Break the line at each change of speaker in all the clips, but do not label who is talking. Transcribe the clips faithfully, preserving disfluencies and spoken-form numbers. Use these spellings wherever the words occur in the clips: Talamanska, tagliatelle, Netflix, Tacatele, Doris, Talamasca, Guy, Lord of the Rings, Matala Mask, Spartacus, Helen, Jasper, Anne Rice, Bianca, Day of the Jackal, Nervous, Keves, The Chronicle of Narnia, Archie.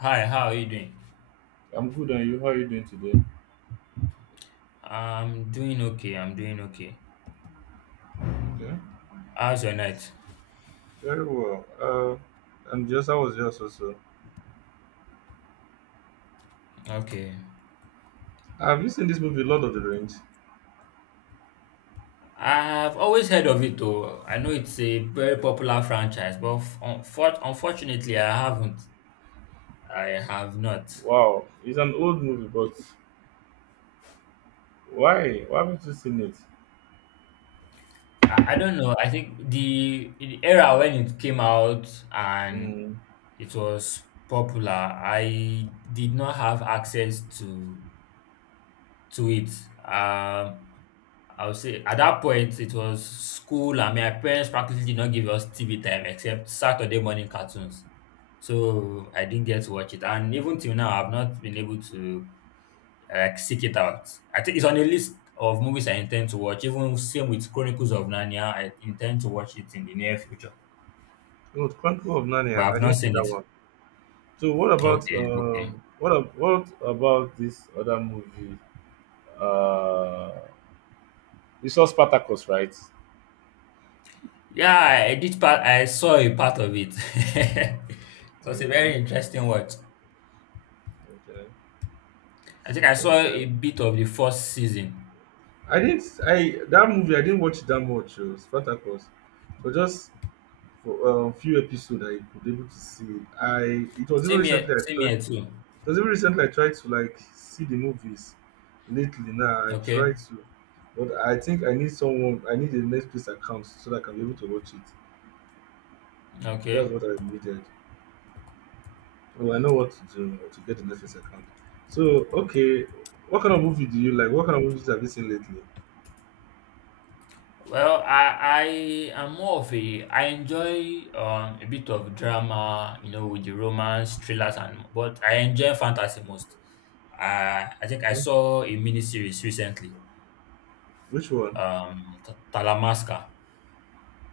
Hi, how are you doing?
I'm good, and you? How are you doing today?
I'm doing okay. I'm doing okay.
Okay,
How's your night?
very well. Uh, and just I was just also.
Okay.
Have you seen this movie, Lord of the Rings?
I've always heard of it though. I know it's a very popular franchise, but f- unfor- unfortunately, I haven't. I have not.
Wow, it's an old movie, but why? Why haven't you seen it?
I, I don't know. I think the, the era when it came out and
Mm.
it was popular, I did not have access to to it. Um, I would say at that point it was school and my parents practically did not give us T V time except Saturday morning cartoons. So I didn't get to watch it. And even till now I've not been able to like seek it out. I think it's on a list of movies I intend to watch. Even same with Chronicles of Narnia, I intend to watch it in the near future.
No, The Chronicle of
But
Narnia. I
I've not
didn't see
seen
that
it.
one. So what about
Okay,
uh,
okay.
What ab- What about this other movie? Uh, you saw Spartacus, right?
Yeah, I did part I saw a part of it. So it's a
Okay,
very interesting watch.
okay,
I think
so,
I saw a
okay.
bit of the first season.
I didn't. I that movie. I didn't watch that much. Oh, Spartacus. So just for um, few episodes I could able to see it. I it was even
Same here,
recently I
same
tried
here too.
it was even recently I tried to like see the movies lately now. I
Okay,
try to, but I think I need someone, I need a Netflix account so that I can be able to watch it.
okay.
That's what I needed. Oh, I know what to do to get a Netflix account. So okay, what kind of movie do you like? What kind of movies have you seen lately?
Well, I I am more of a I enjoy um a bit of drama, you know, with the romance, thrillers, and but I enjoy fantasy most. I I think I
Huh?
saw a mini series recently,
Which one?
um, T- Talamasca.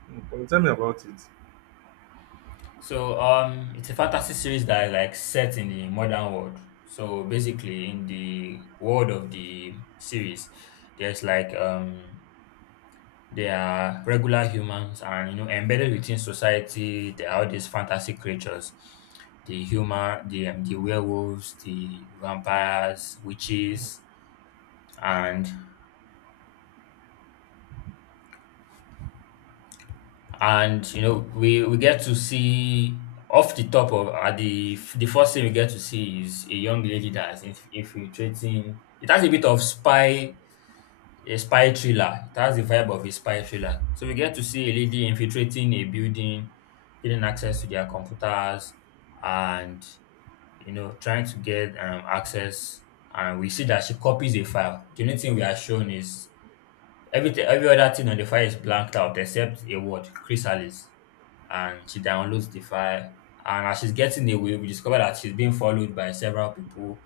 Hmm, tell me about it.
So um, it's a fantasy series that is like set in the modern world. So basically, in the world of the series, there's like um they are regular humans, and you know embedded within society there are all these fantasy creatures. The human the um, the werewolves, the vampires, witches, and and you know we, we get to see off the top of at the the first thing we get to see is a young lady that's inf- infiltrating. It has a bit of spy A spy thriller. It has the vibe of a spy thriller. So we get to see a lady infiltrating a building, getting access to their computers, and you know, trying to get um, access. And we see that she copies a file. The only thing we are shown is everything, every other thing on the file is blanked out except a word, chrysalis. And she downloads the file. And as she's getting away, we discover that she's being followed by several people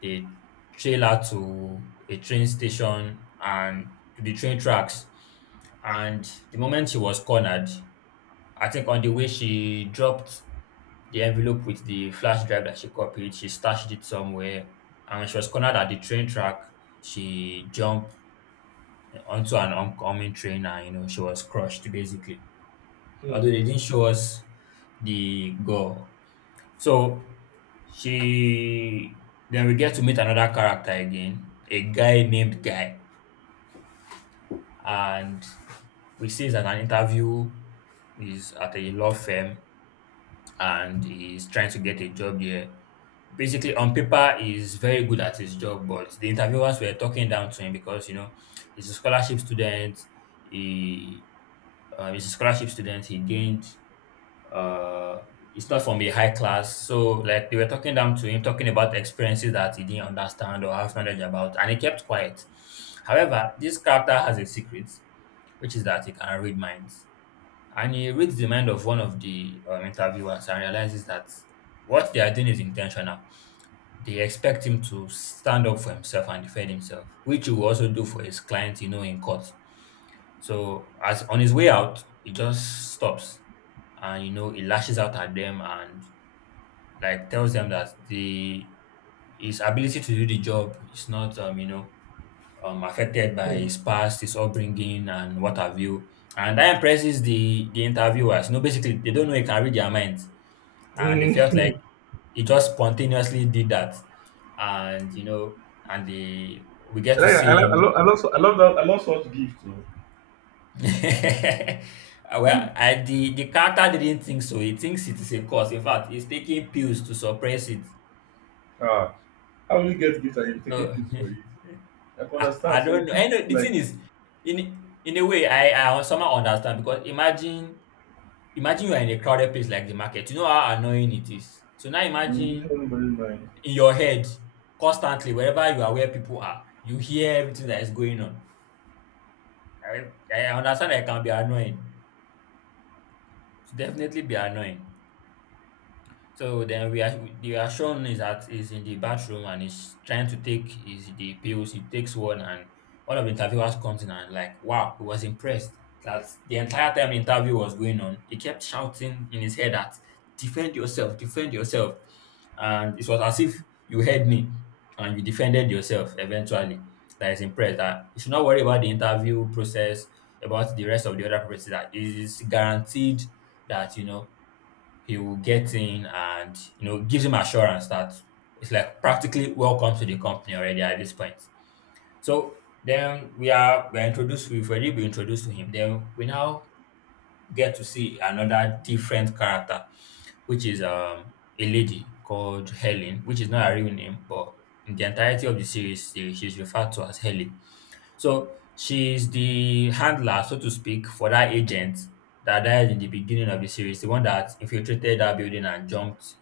the trailer to a train station and to the train tracks. And the moment she was cornered, I think on the way she dropped the envelope with the flash drive that she copied, she stashed it somewhere. And when she was cornered at the train track, she jumped onto an oncoming train, and you know she was crushed basically.
Hmm.
Although they didn't show us the gore. So she then we get to meet another character again, a guy named Guy, and we see he's at an interview, he's at a law firm and he's trying to get a job here. Basically, on paper, he's very good at his job, but the interviewers were talking down to him because you know he's a scholarship student. He um, he's a scholarship student. He gained uh it's not from a high class. So like they were talking down to him, talking about experiences that he didn't understand or have knowledge about, and he kept quiet. However, this character has a secret, which is that he can read minds. And he reads the mind of one of the um, interviewers and realizes that what they are doing is intentional. They expect him to stand up for himself and defend himself, which he will also do for his client, you know, in court. So as on his way out, he just stops and you know he lashes out at them and like tells them that the his ability to do the job is not um you know um affected by
Hmm.
his past, his upbringing and what have you. And that impresses the the interviewers. You know, basically they don't know he can read their minds, and they felt like he just spontaneously did that. And you know and the we get
I
to
like I
see
like I
him
love I love I love that. I love such gift.
Well, I, the the character didn't think so. He thinks it is a cause. In fact, he's taking pills to suppress it.
Ah, how will you get guitar if taking
No,
pills for it? I can
I, I
understand
don't
some
know. I
people
know the
like
thing is, in in a way, I I somehow understand, because imagine imagine you are in a crowded place like the market. You know how annoying it is. So now
mm, using
imagine
anybody's mind.
in your head constantly wherever you are, where people are, you hear everything that is going on. I I understand that it can be annoying. It's definitely be annoying. So then we are we are shown is that he's in the bathroom and he's trying to take his the pills. He takes one, and one of the interviewers comes in and like wow, he was impressed that the entire time the interview was going on, he kept shouting in his head that defend yourself, defend yourself. And it was as if you heard me and you defended yourself eventually. That is impressed that you should not worry about the interview process, about the rest of the other process, that it is guaranteed that you know he will get in, and you know gives him assurance that it's like practically welcome to the company already at this point. So then we are we're introduced, we've already been introduced to him. Then we now get to see another different character, which is um a lady called Helen, which is not her real name, but in the entirety of the series, she- she's referred to as Helen. So she's the handler, so to speak, for that agent that died in the beginning of the series, the one that infiltrated that building and jumped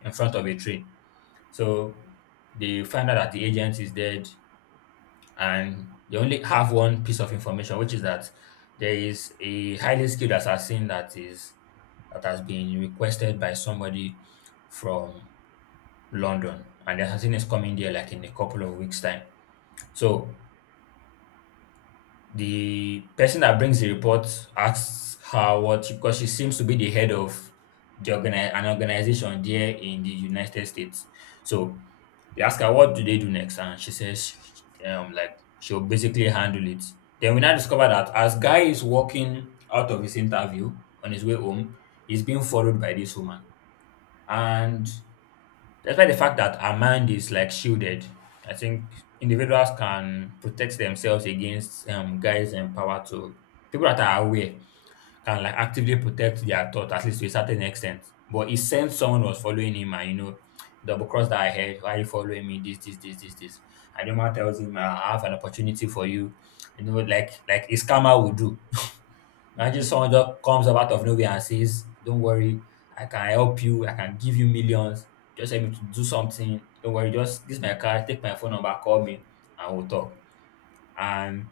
in front of a train. So they find out that the agent is dead, and they only have one piece of information, which is that there is a highly skilled assassin that is that has been requested by somebody from London, and the assassin is coming there like in a couple of weeks' time. So the person that brings the report asks her what she, because she seems to be the head of the organi- an organization there in the United States. So they ask her what do they do next, and she says, um, like she'll basically handle it. Then we now discover that as Guy is walking out of his interview on his way home, he's being followed by this woman, and despite the fact that our mind is like shielded, I think individuals can protect themselves against um, guys and power to people that are aware can like actively protect their thought at least to a certain extent. But he sensed someone was following him, and you know double cross that I heard, why are you following me? This, this, this, this, this. And the man tells him, I have an opportunity for you. You know, like like a scammer would do. Imagine
Mm-hmm.
someone just comes up out of nowhere and says, don't worry, I can help you, I can give you millions, just help me to do something. Don't worry, just this is my card, take my phone number, call me, and we'll talk. And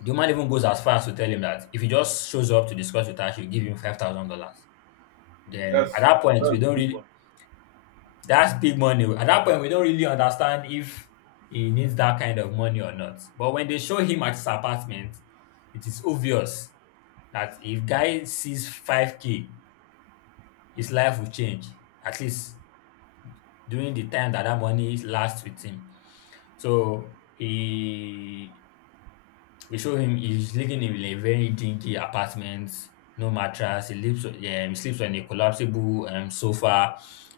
the woman even goes as far as to tell him that if he just shows up to discuss with her, she'll give him five thousand dollars. Then at
That's
that point,
that's a
we don't
good
really
one.
that's big money. At that point, we don't really understand if he needs that kind of money or not. But when they show him at his apartment, it is obvious that if guy sees five k his life will change, at least during the time that that money lasts with him. So he we show him he's living in a very dinky apartment, no mattress. He lives on- um, he sleeps on a collapsible um, sofa,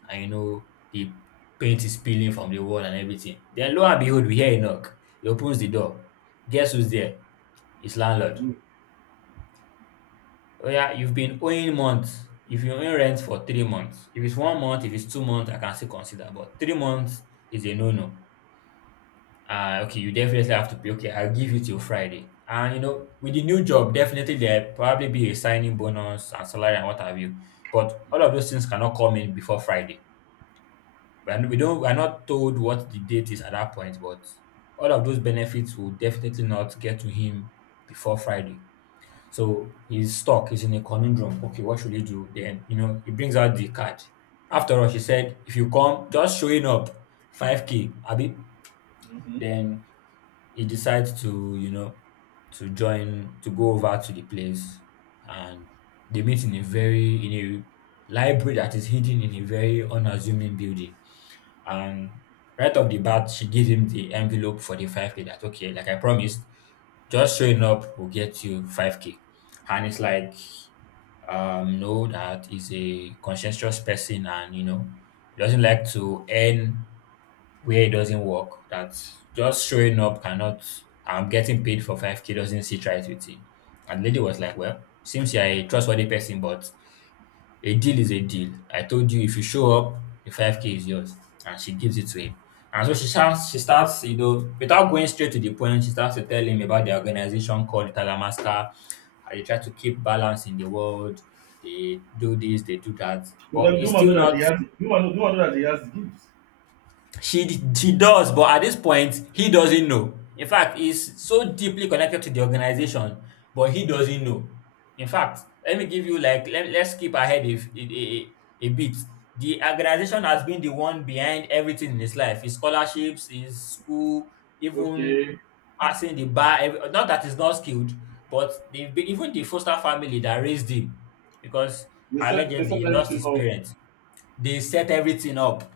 and you know the paint is peeling from the wall and everything. Then lo and behold, we hear a knock. He opens the door. Guess who's there? His landlord. Oh yeah, you've been owing months. If you owe rent for three months, if it's one month, if it's two months, I can still consider. But three months is a no-no. Ah, okay, you definitely have to pay. Okay, I'll give you till Friday. And you know, with the new job, definitely there probably be a signing bonus and salary and what have you. But all of those things cannot come in before Friday. We are, we don't we are not told what the date is at that point, but all of those benefits will definitely not get to him before Friday. So he's stuck, he's in a conundrum. Okay, what should he do? Then, you know, he brings out the card. After all, she said, if you come, just showing up, five K, Abi.
Mm-hmm.
Then he decides to, you know, to join, to go over to the place. And they meet in a very, in a library that is hidden in a very unassuming building. And right off the bat, she gives him the envelope for the five K that, okay, like I promised, just showing up will get you five K. And it's like, um, know that he's a conscientious person, and you know he doesn't like to earn where it doesn't work. That just showing up cannot. I'm getting paid for five k doesn't sit right with him. And the lady was like, "Well, seems you're a trustworthy person, but a deal is a deal. I told you if you show up, the five K is yours." And she gives it to him. And so she starts, she starts, you know, without going straight to the point, she starts to tell him about the organization called Talamasca. How they try to keep balance in the world. They do this, they do that.
But then
But
do
it's
you know
still
that
not.
he has do you know, do you know that he has gifts.
She d- she does, but at this point, he doesn't know. In fact, he's so deeply connected to the organization, but he doesn't know. In fact, let me give you, like, let, let's skip ahead if a, a, a bit. The organization has been the one behind everything in his life: his scholarships, his school, even
Okay.
passing the bar. ev- Not that he's not skilled, but they've been, even the foster family that raised him, because
They set they
allegedly he
set
lost
everything
his
up.
parents. They set everything up.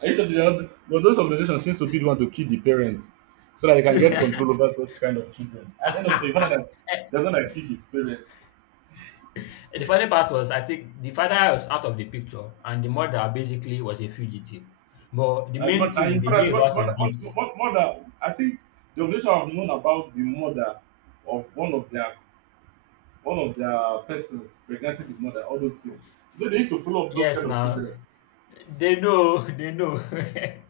And each of the, but those organizations seem to be the one to kill the parents so that they can get control over such kind of children. At the end of the day, you find out that doesn't like kill his parents.
The funny part was, I think the father was out of the picture and the mother basically was a fugitive. But the
I
main
got
thing
I
is they knew
important what
about his
what
gift.
what what mother. I think the organization have known about the mother of one of their one of their persons pregnancy the mother, all those things. You know, they used to follow up those
Yes,
kind of
now
children.
they know, they know.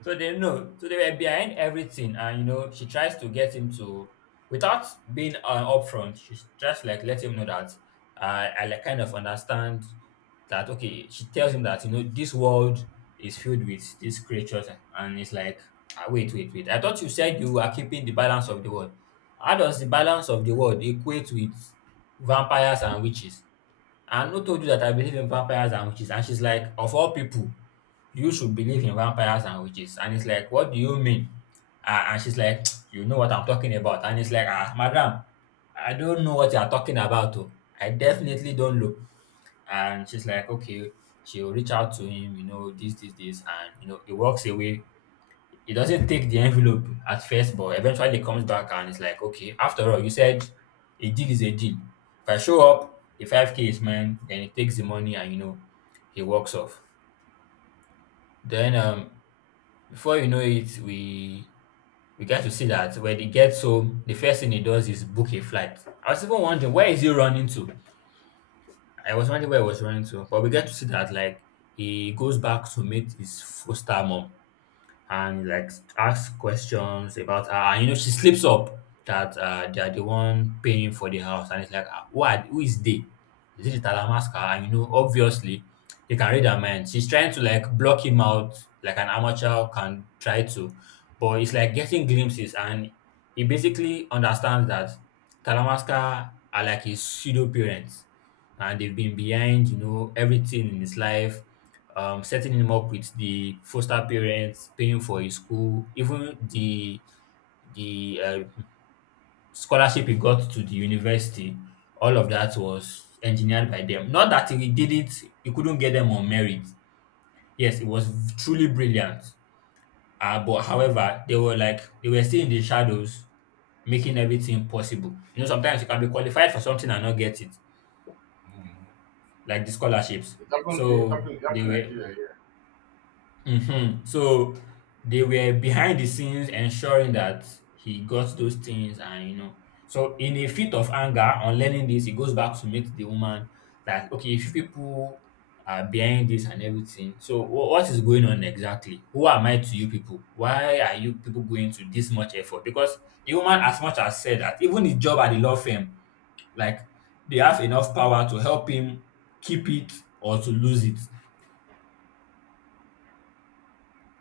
So they know. So they were behind everything, and you know, she tries to get him to, without being uh, upfront, she just like let him know that I, I like kind of understand that. Okay, she tells him that, you know, this world is filled with these creatures. And it's like, ah, wait, wait, wait. I thought you said you were keeping the balance of the world. How does the balance of the world equate with vampires and witches? And who told you that I believe in vampires and witches? And she's like, of all people, you should believe in vampires and witches. And it's like, what do you mean? Ah, and she's like, you know what I'm talking about. And it's like, ah, madam, I don't know what you're talking about. Oh. I definitely don't know. And she's like, okay, she'll reach out to him, you know, this, this, this. And, you know, he walks away. He doesn't take the envelope at first, but eventually he comes back and it's like, okay, after all, you said a deal is a deal. If I show up, the five K is mine, then he takes the money and, you know, he walks off. Then, um, before you know it, we we get to see that when he gets home, the first thing he does is book a flight. I was even wondering where is he running to. I was wondering where he was running to, but we get to see that, like, he goes back to meet his foster mom and, like, ask questions about her. And you know, she slips up that uh, they are the one paying for the house, and it's like, "Ah, who are, who is they? Is it the Talamasca?" And you know, obviously, you can read her mind. She's trying to, like, block him out, like an amateur can try to, but it's like getting glimpses, and he basically understands that Talamasca are like his pseudo parents, and they've been behind, you know, everything in his life, um, setting him up with the foster parents, paying for his school, even the the uh, scholarship he got to the university. All of that was engineered by them. Not that he did it; he couldn't get them on merit. Yes, it was truly brilliant. Uh, but however, they were like they were still in the shadows, making everything possible. You know, sometimes you can be qualified for something and not get it, like the scholarships.
It happened, it
So
happened, it
they
happened in
were.
Nigeria, yeah.
Mhm. So they were behind the scenes ensuring that he got those things, and you know. So in a fit of anger on learning this, he goes back to meet the woman. Like, okay, if you people are behind this and everything, so wh- what is going on exactly? Who am I to you people? Why are you people going to this much effort? Because the woman, as much as said that even his job at the law firm, like, they have enough power to help him keep it or to lose it.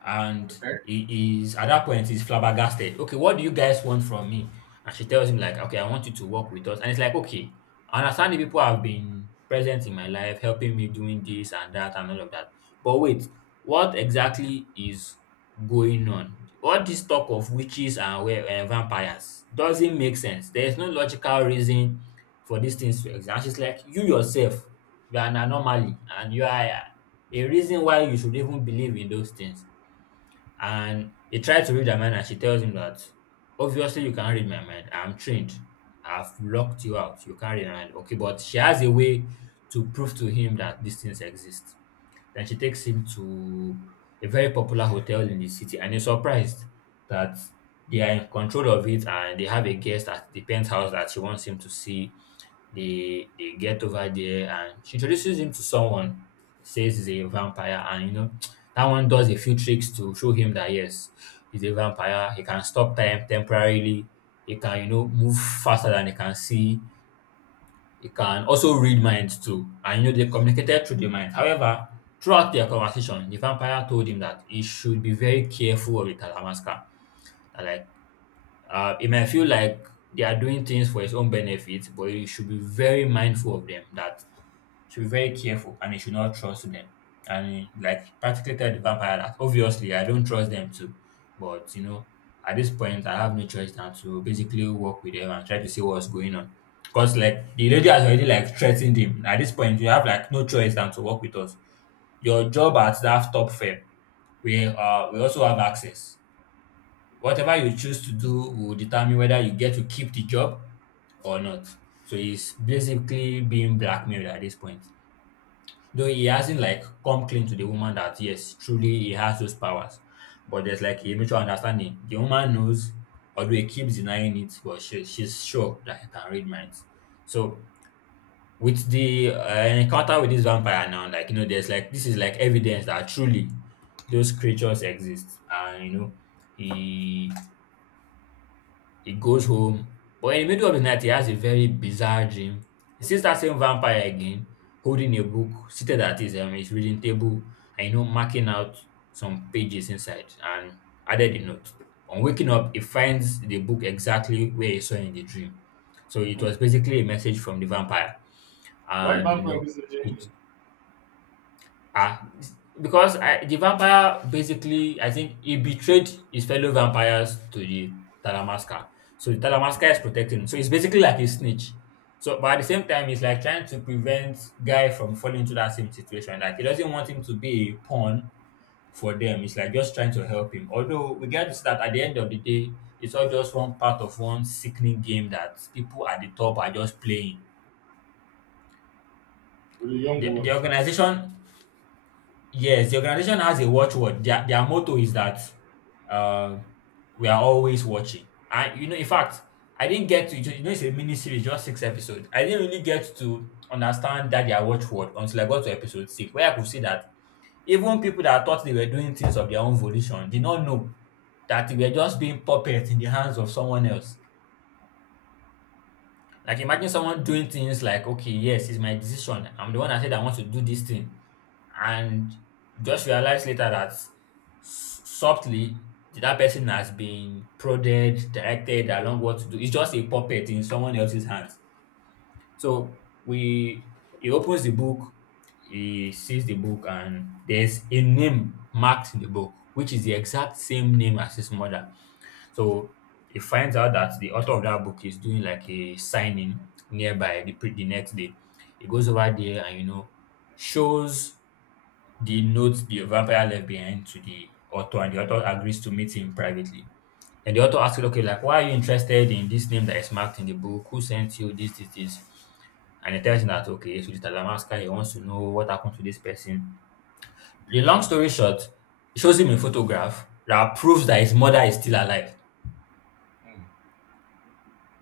And
Okay.
he is, at that point, he's flabbergasted. Okay, what do you guys want from me? And she tells him, like, okay, I want you to work with us. And it's like, okay, I understand the people have been present in my life, helping me, doing this and that and all of that. But wait, what exactly is going on? All this talk of witches and we- eh, vampires doesn't make sense. There is no logical reason for these things to exist. And she's like, you yourself, you are an anomaly, and you are a reason why you should even believe in those things. And he tried to read her mind, and she tells him that, obviously, you can't read my mind. I'm trained. I've locked you out. You can't read my mind. Okay, but she has a way to prove to him that these things exist. Then she takes him to a very popular hotel in the city, and he's surprised that they are in control of it and they have a guest at the penthouse that she wants him to see. They they get over there, and she introduces him to someone, says he's a vampire, and you know, that one does a few tricks to show him that yes, he's a vampire, he can stop time temporarily, he can, you know, move faster than he can see. They can also read minds too, and you know, they communicated through the mind. However, throughout their conversation, the vampire told him that he should be very careful of the Talamasca. That, like, uh, it might feel like they are doing things for its own benefit, but you should be very mindful of them. That should be very careful, and you should not trust them. And, like, practically tell the vampire that, obviously, I don't trust them too, but you know, at this point I have no choice than to basically work with them and try to see what's going on. Because, like, the lady has already, like, threatened him. At this point, you have, like, no choice than to work with us. Your job at that top firm, we uh we also have access. Whatever you choose to do will determine whether you get to keep the job or not. So he's basically being blackmailed at this point. Though he hasn't, like, come clean to the woman that yes, truly he has those powers. But there's, like, a mutual understanding. The woman knows, although he keeps denying it, but she, she's sure that he can read minds. So with the uh, encounter with this vampire now, like, you know, there's like, this is like evidence that truly those creatures exist, and you know, he He goes home, but in the middle of the night, he has a very bizarre dream. He sees that same vampire again, holding a book, seated at his, um, his reading table, and you know, marking out some pages inside and added a note. On waking up, he finds the book exactly where he saw in the dream. So it
Hmm.
was basically a message from the vampire.
Why
And you
bank
know,
like this
it
journey
ah, because I, the vampire basically, I think he betrayed his fellow vampires to the Talamasca. So the Talamasca is protecting him. So it's basically like a snitch. So, but at the same time, it's like trying to prevent Guy from falling into that same situation. Like, he doesn't want him to be a pawn for them. It's like just trying to help him. Although we get to see that at the end of the day, it's all just one part of one sickening game that people at the top are just playing.
with the young
The, the
ones, Abi?
organization Yes, the organization has a watchword. Their their motto is that, uh, we are always watching. I you know, In fact, I didn't get to. You know it's a mini series, just six episodes. I didn't really get to understand that their watchword until I got to episode six, where I could see that even people that thought they were doing things of their own volition did not know that they were just being puppets in the hands of someone else. Like imagine someone doing things like, okay, yes, it's my decision. I'm the one that said I want to do this thing. And just realize later that s- softly that person has been prodded, directed along what to do. It's just a puppet in someone else's hands. So we he opens the book, he sees the book, and there's a name marked in the book, which is the exact same name as his mother. So he finds out that the author of that book is doing like a signing nearby the, pre- the next day. He goes over there and, you know, shows the notes the vampire left behind to the author, and the author agrees to meet him privately. And the author asks him, okay, like, why are you interested in this name that is marked in the book? Who sent you this, this, this? And he tells him that, okay, so Mister Talamasca, he wants to know what happened to this person. The long story short, he shows him a photograph that proves that his mother is still alive.
Hmm.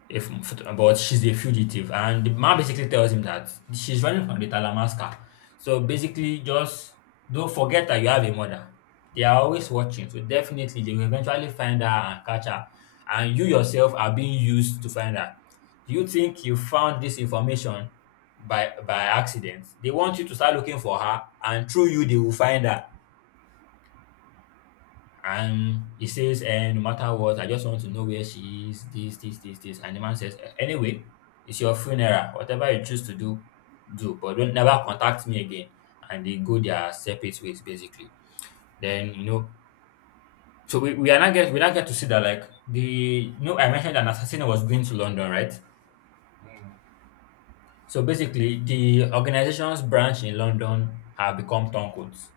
If But she's a fugitive, and the man basically tells him that she's running from the Talamasca. So basically, just don't forget that you have a mother. They are always watching, so definitely they will eventually find her and catch her. And you yourself are being used to find her. Do you think you found this information by by accident? They want you to start looking for her, and through you they will find her. And he says, eh, no matter what, I just want to know where she is, this, this, this, this. And the man says, "Eh, anyway, it's your funeral. Whatever you choose to do, do. But don't never contact me again." And they go their separate ways, basically. Then, you know, so we, we are not get we not get to see that like the you know I mentioned an assassin was going to London, right?
Mm.
So basically the organization's branch in London have become turncoats.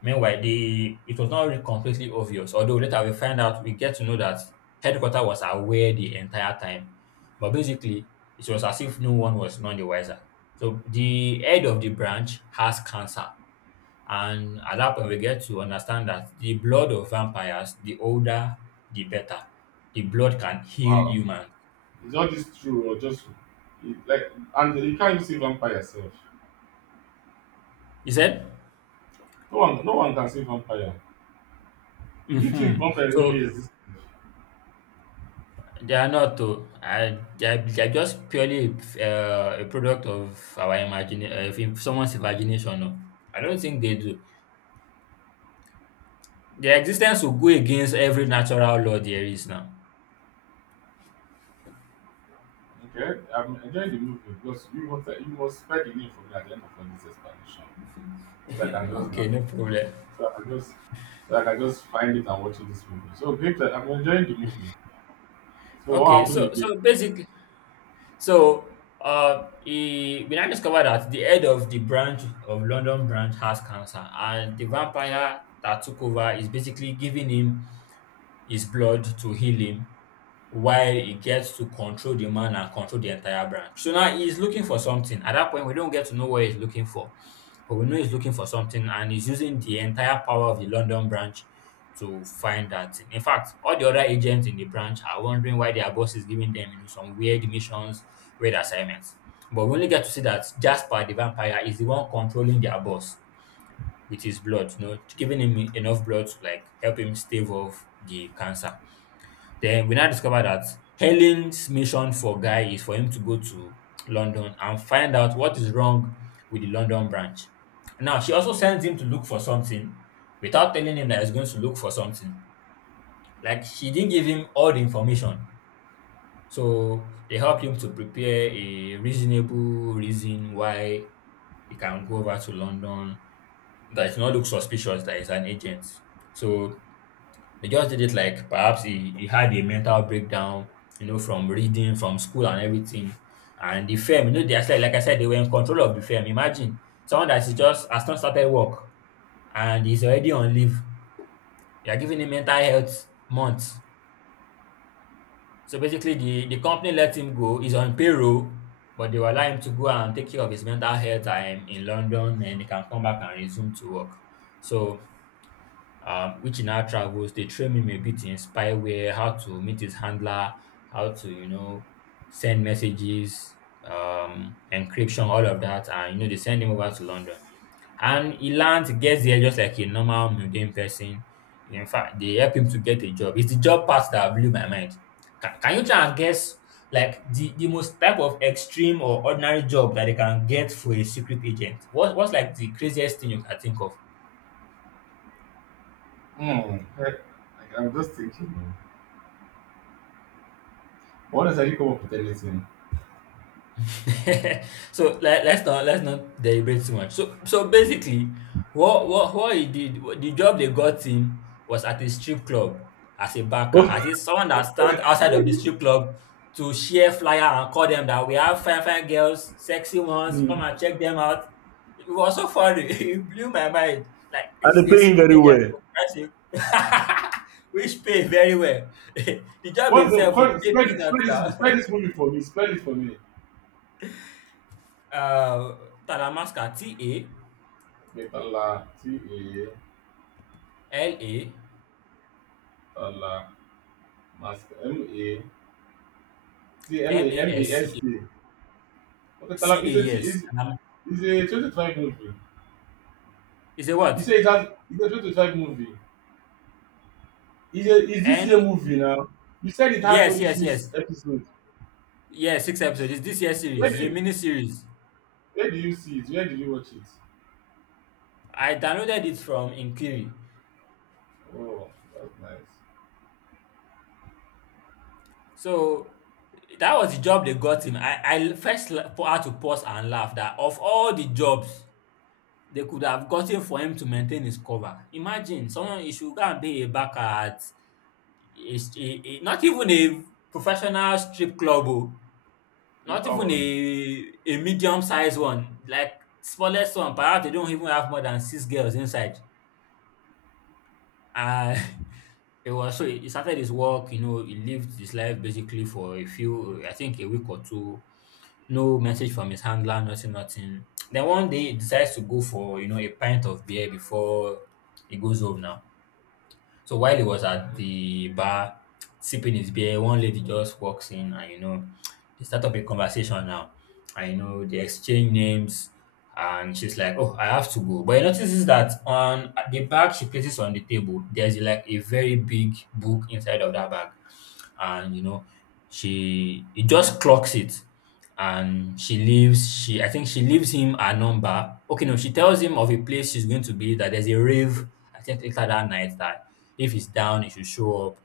Meanwhile, the it was not really completely obvious, although later we find out we get to know that headquarters was aware the entire time. But basically, it was as if no one was none the wiser. So the head of the branch has cancer. And at that point, we get to understand that the blood of vampires, the older, the better. The blood can heal
Wow.
humans.
Is all this true or just it, like, and you can't even see vampire yourself.
He said,
No one no one can see vampire. Do you think
hmm
vampire
so
really exists?
they are not though. I, they're, they're just purely uh, a product of our imagination, uh, if- if someone's imagination. No. I don't think they do. Their existence will go against every natural law there is now.
Okay, I'm enjoying the movie because you must you must spell the name for me at the end of all this explanation so that I can just now,
Okay, no problem.
so I can just, so I can just find it and watch this movie. So great, that I'm enjoying the movie. So what
Okay,
happened
so
again?
so basically, so uh, he, we now discovered that the head of the branch of London branch has cancer, and the vampire that took over is basically giving him his blood to heal him while he gets to control the man and control the entire branch. So now he's looking for something. At that point, we don't get to know what he's looking for, but we know he's looking for something and he's using the entire power of the London branch to find that thing. In fact, all the other agents in the branch are wondering why their boss is giving them you know, some weird missions, weird assignments. But we only get to see that Jasper the vampire is the one controlling their boss with his blood, you know, giving him enough blood to like help him stave off the cancer. Then we now discover that Helen's mission for Guy is for him to go to London and find out what is wrong with the London branch. Now, she also sends him to look for something without telling him that he's going to look for something. Like, she didn't give him all the information. So, they help him to prepare a reasonable reason why he can go over to London, that it not look suspicious that he's an agent. So, they just did it like perhaps he, he had a mental breakdown, you know, from reading, from school and everything. And the firm, you know, they are like, like I said, they were in control of the firm. Imagine someone that is just has not started work and is already on leave. They are giving him mental health months. So basically the, the company let him go, he's on payroll, but they will allow him to go and take care of his mental health time in London and he can come back and resume to work. So um, which in our travels they train him a bit in spyware, how to meet his handler, how to you know send messages, um, encryption, all of that, and you know they send him over to London, and he learns, gets there just like a normal mundane person. In fact, they help him to get a job. It's the job part that blew my mind. Can, can you try and guess like the, the most type of extreme or ordinary job that they can get for a secret agent? What what's like the craziest thing you can think of?
Hmm. Eh, like, I'm just thinking, man. What does you come up with anything?
So let, let's not let's not deliberate too much. So so basically, what what what he did, what, the job they got him was at a strip club as a backer, at
Oh,
least someone that stand outside of the strip club to share flyer and call them that we have fine fine girls, sexy ones,
mm,
come and check them out. It was so funny. It blew my mind. Like
and
this is
they
a
pay
secret
very
agent
well.
for Christ's sake. Which pay very well. The job
What's the
itself will
what,
pay
spell this spell
peanuts
this
now.
spell this movie for me? Spell it for me.
Uh, Talamasca,
Metala T A
T A L A M A S C A,
Tala Mask M A T L A M A S K. Okay, Tala,
C-A,
it's a, t-
yes.
it's,
Talama
it's a twenty twenty-five movie.
It's a S C A, yes. Um, is it
You say
what?
it has it's a twenty twenty-five movie. Is a is this
And
year movie now? You said it has
yes,
only
yes, yes.
six episodes.
Yes, six episodes. It's this year's
Where
series.
do
It's a
you
mini series.
where do you see it? Where did you watch it?
I downloaded it from Inkiri.
Oh, that's nice.
So that was the job they got him. I, I first la- had to pause and laugh that of all the jobs they could have gotten for him to maintain his cover. Imagine someone he should go and be a backer at a, st- a, a, not even a professional strip club. Oh. Not
Local
even
one.
a a medium sized one, like smallest one, perhaps they don't even have more than six girls inside. And it was so he he started his work, you know, he lived his life basically for a few, I think a week or two. No message from his handler, nothing, nothing. Then one day he decides to go for, you know, a pint of beer before he goes home now. So while he was at the bar sipping his beer, one lady just walks in and you know, they start up a conversation now. And you know, they exchange names and she's like, oh, I have to go. But he notices that on the bag she places on the table, there's like a very big book inside of that bag. And you know, she he just clocks it and she leaves she I think she leaves him a number okay no she tells him of a place she's going to be, that there's a rave I think later that night, that if he's down, he should show up.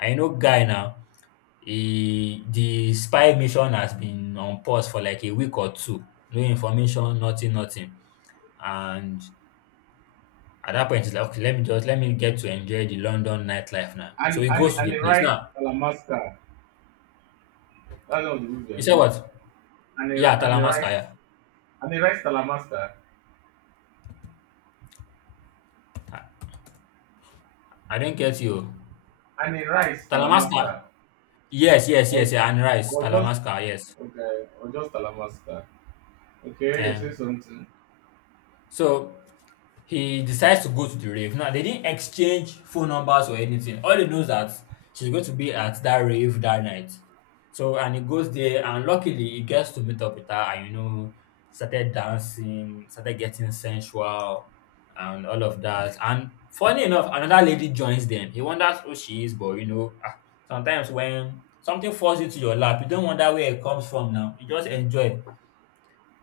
I know, guy now, he, the spy mission has been on pause for like a week or two. No information, nothing, nothing. And at that point, it's like, okay, let me just let me get to enjoy the London nightlife now. So
And
he
and
goes to
and
the
a
place.
rice
Now,
talamaster. That's not the movie, I
you said
believe.
what?
And
Yeah,
a and a
Talamasca.
rice,
Yeah.
and a rice talamaster.
I do not get you.
And a rice
Talamasca.
talamaster.
Yes, yes,
Or
yes, yeah, and rice.
or just
Talamasca, yes.
okay, or just talamaster. Okay, you say
And
something.
so he decides to go to the rave. Now they didn't exchange phone numbers or anything. All they know is that she's going to be at that rave that night. So and he goes there and luckily he gets to meet up with her and you know started dancing, started getting sensual and all of that. And funny enough, another lady joins them. He wonders who she is, but you know, ah, sometimes when something falls into your lap, you don't wonder where it comes from now. You just enjoy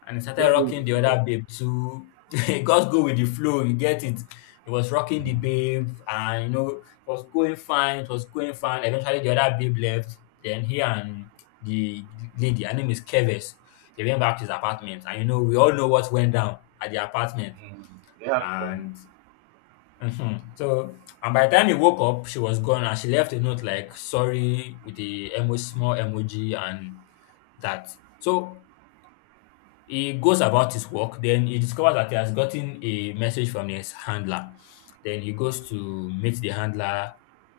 and he started
Just go with
rocking the
the
other babe too. He just go with the flow, you get it. He was rocking the
flow.
babe, and you know, it was going fine, it was going fine. Eventually, the other babe left. Then he and the lady, her name is Keves, they went back to his apartment, and you know, we all know what went down at the apartment.
Mm. They had fun.
And mhm. So, and by the time he woke up, she was gone, and she left a note like "sorry" with the emo small emoji and that. So he goes about his work, then he discovers that he has gotten a message from his handler. Then he goes to meet the handler,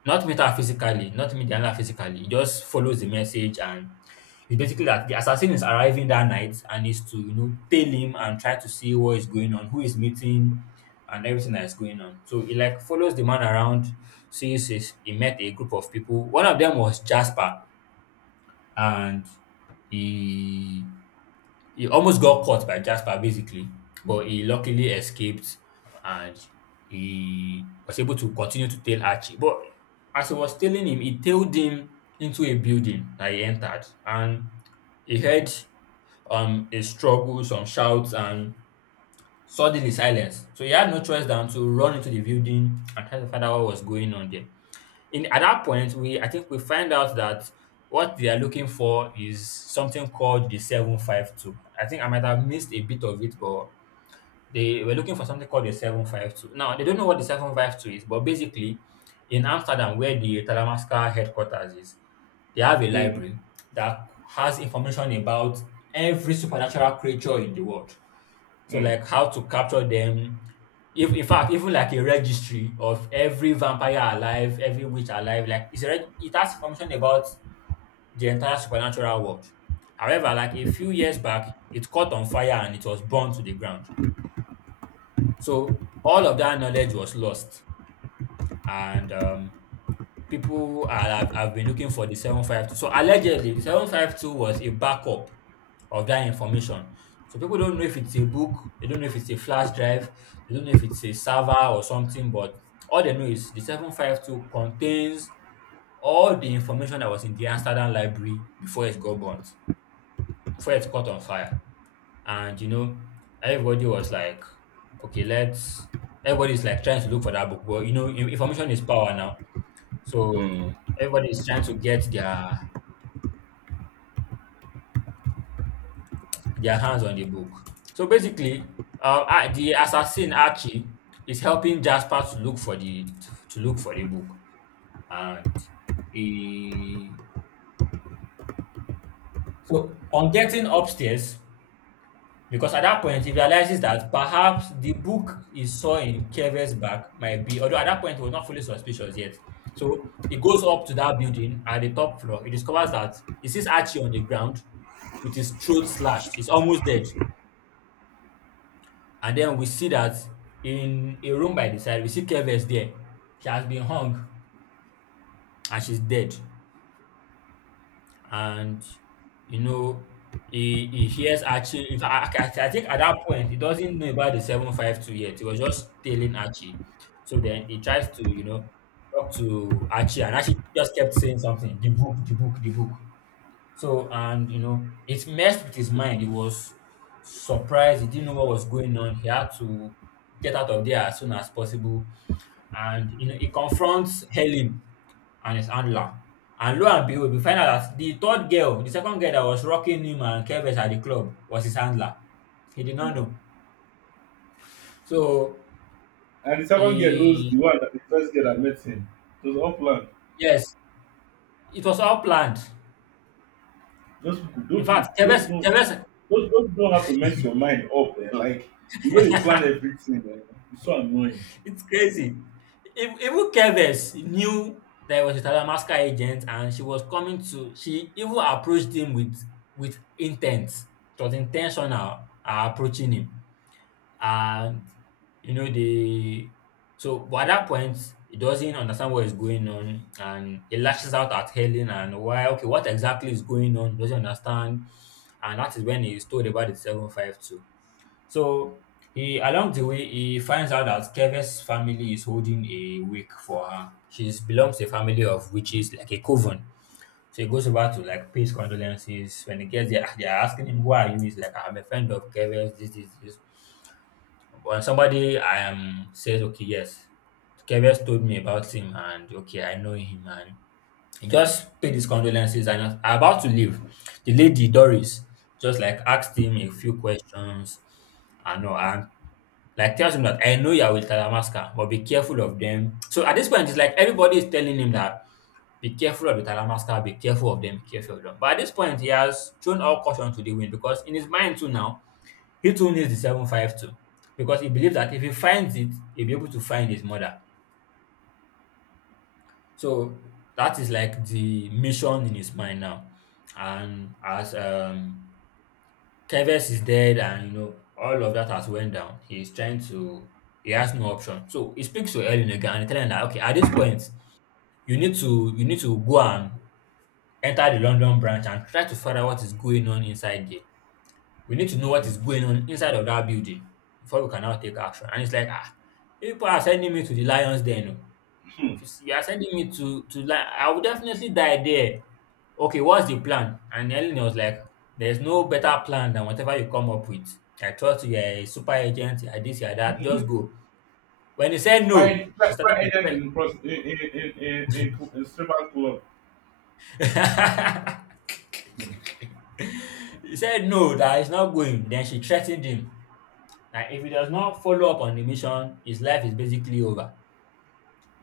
not meet her physically, not meet the handler physically. He just follows the message, and it's basically that the assassin is arriving that night and is to, you know, tail him and try to see what is going on, who is meeting and everything that is going on. So he like follows the man around, sees his, he met a group of people. One of them was Jasper, and he he almost got caught by Jasper basically, but he luckily escaped and he was able to continue to tail Archie. But as he was tailing him, he tailed him into a building that he entered, and he heard um a struggle, some shouts, and suddenly silence. So he had no choice than to run into the building and try to find out what was going on there in at that point we I think we find out that what they are looking for is something called the seven five two. I think I might have missed a bit of it, but they were looking for something called the seven five two. Now they don't know what the seven five two is, but basically in Amsterdam where the Talamasca headquarters is, they have a
Mm,
library that has information about every supernatural creature in the world. So
mm,
like how to capture them. If in fact, even like a registry of every vampire alive, every witch alive, like it's a reg- it has information about the entire supernatural world. However, like a few years back, it caught on fire and it was burned to the ground. So all of that knowledge was lost, and um, people are have, have been looking for the seven five two. So allegedly, the seven five two was a backup of that information. So people don't know if it's a book, they don't know if it's a flash drive, they don't know if it's a server or something, but all they know is the seven five two contains all the information that was in the Amsterdam library before it got burnt, before it caught on fire. And you know, everybody was like, okay, let's everybody's like trying to look for that book. Well, you know, in- information is power now. So
mm.
everybody is trying to get their their hands on the book. So basically, uh, A- the assassin Archie is helping Jasper to look for the to look for the book, and he so on getting upstairs, because at that point, he realizes that perhaps the book he saw in Kere's bag might be, although at that point, he was not fully suspicious yet. So he goes up to that building at the top floor. He discovers that he sees Archie on the ground with his throat slashed. He's almost dead. And then we see that in a room by the side, we see Keves there. She has been hung and she's dead. And you know, he he hears Archie. In fact, I, I, I think at that point he doesn't know about the seven five two yet. He was just telling Archie. So then he tries to, you know, talk to Archie, and Archie just kept saying something. The book, the book, the book. So, and you know, it messed with his mind. He was surprised. He didn't know what was going on. He had to get out of there as soon as possible. And you know, he confronts Helen and his handler. And lo and behold, we find out that the third girl, the second girl that was rocking him and Keves at the club, was his handler. He did not
Mm.
know. So
And the second girl knows
he
the one that the first girl that met him. It was unplanned.
yes, it was all planned.
Those people,
In
those people,
fact,
those
Keves
people, don't-
Keves
those those people don't have to mess your mind up. Eh? Like the way they plan everything, eh? It's so annoying.
it's crazy. Ev- Even Keves knew that he was with Alaska agent, and she was coming to she even approached him with with intent. It was intentional uh, approaching him. And you know the so but at that point he doesn't understand what is going on, and he lashes out at Helen and why okay what exactly is going on, he doesn't understand. And that is when he is told about the seven fifty-two. So he along the way he finds out that Keve's family is holding a wake for her. She belongs to a family of witches, like a coven. So he goes over to like pays condolences. When he gets there, they are asking him, "Who are you?" He's like, "I'm a friend of Keve's." This, this, this. When somebody um says, "Okay, yes, Keves told me about him, and okay, I know him," and he just paid his condolences and was about to leave. The lady, Doris, just like asked him a few questions and all, and like tells him that I know you are with Talamasca, but be careful of them. So at this point, it's like everybody is telling him that be careful of the Talamasca, be careful of them, be careful of them. But at this point, he has thrown all caution to the wind because in his mind too now, he too needs the seven fifty-two because he believes that if he finds it, he'll be able to find his mother. So that is like the mission in his mind now. And as um Keves is dead and you know all of that has went down, he's trying to he has no option. So he speaks to Ellen again and telling her, that, okay, at this point, you need to you need to go and enter the London branch and try to find out what is going on inside there. We need to know what is going on inside of that building before we can now take action. And it's like, ah, you people are sending me to the lions den. Oh. If you s- you are sending me to to lion, I will definitely die there. Okay, what's the plan? And Ellen was like, there's no better plan than whatever you come up with. I trust you, you're a super agent, you're this, you're that, just go. When he said no,
Spy,
she
spy, spy
started to
agent
threat.
in, prost- in, in, in, in, in, cl- in stripper club. Hmm.
He said no, that he's not going. Then she threatened him. Like, if he does not follow up on the mission, his life is basically over.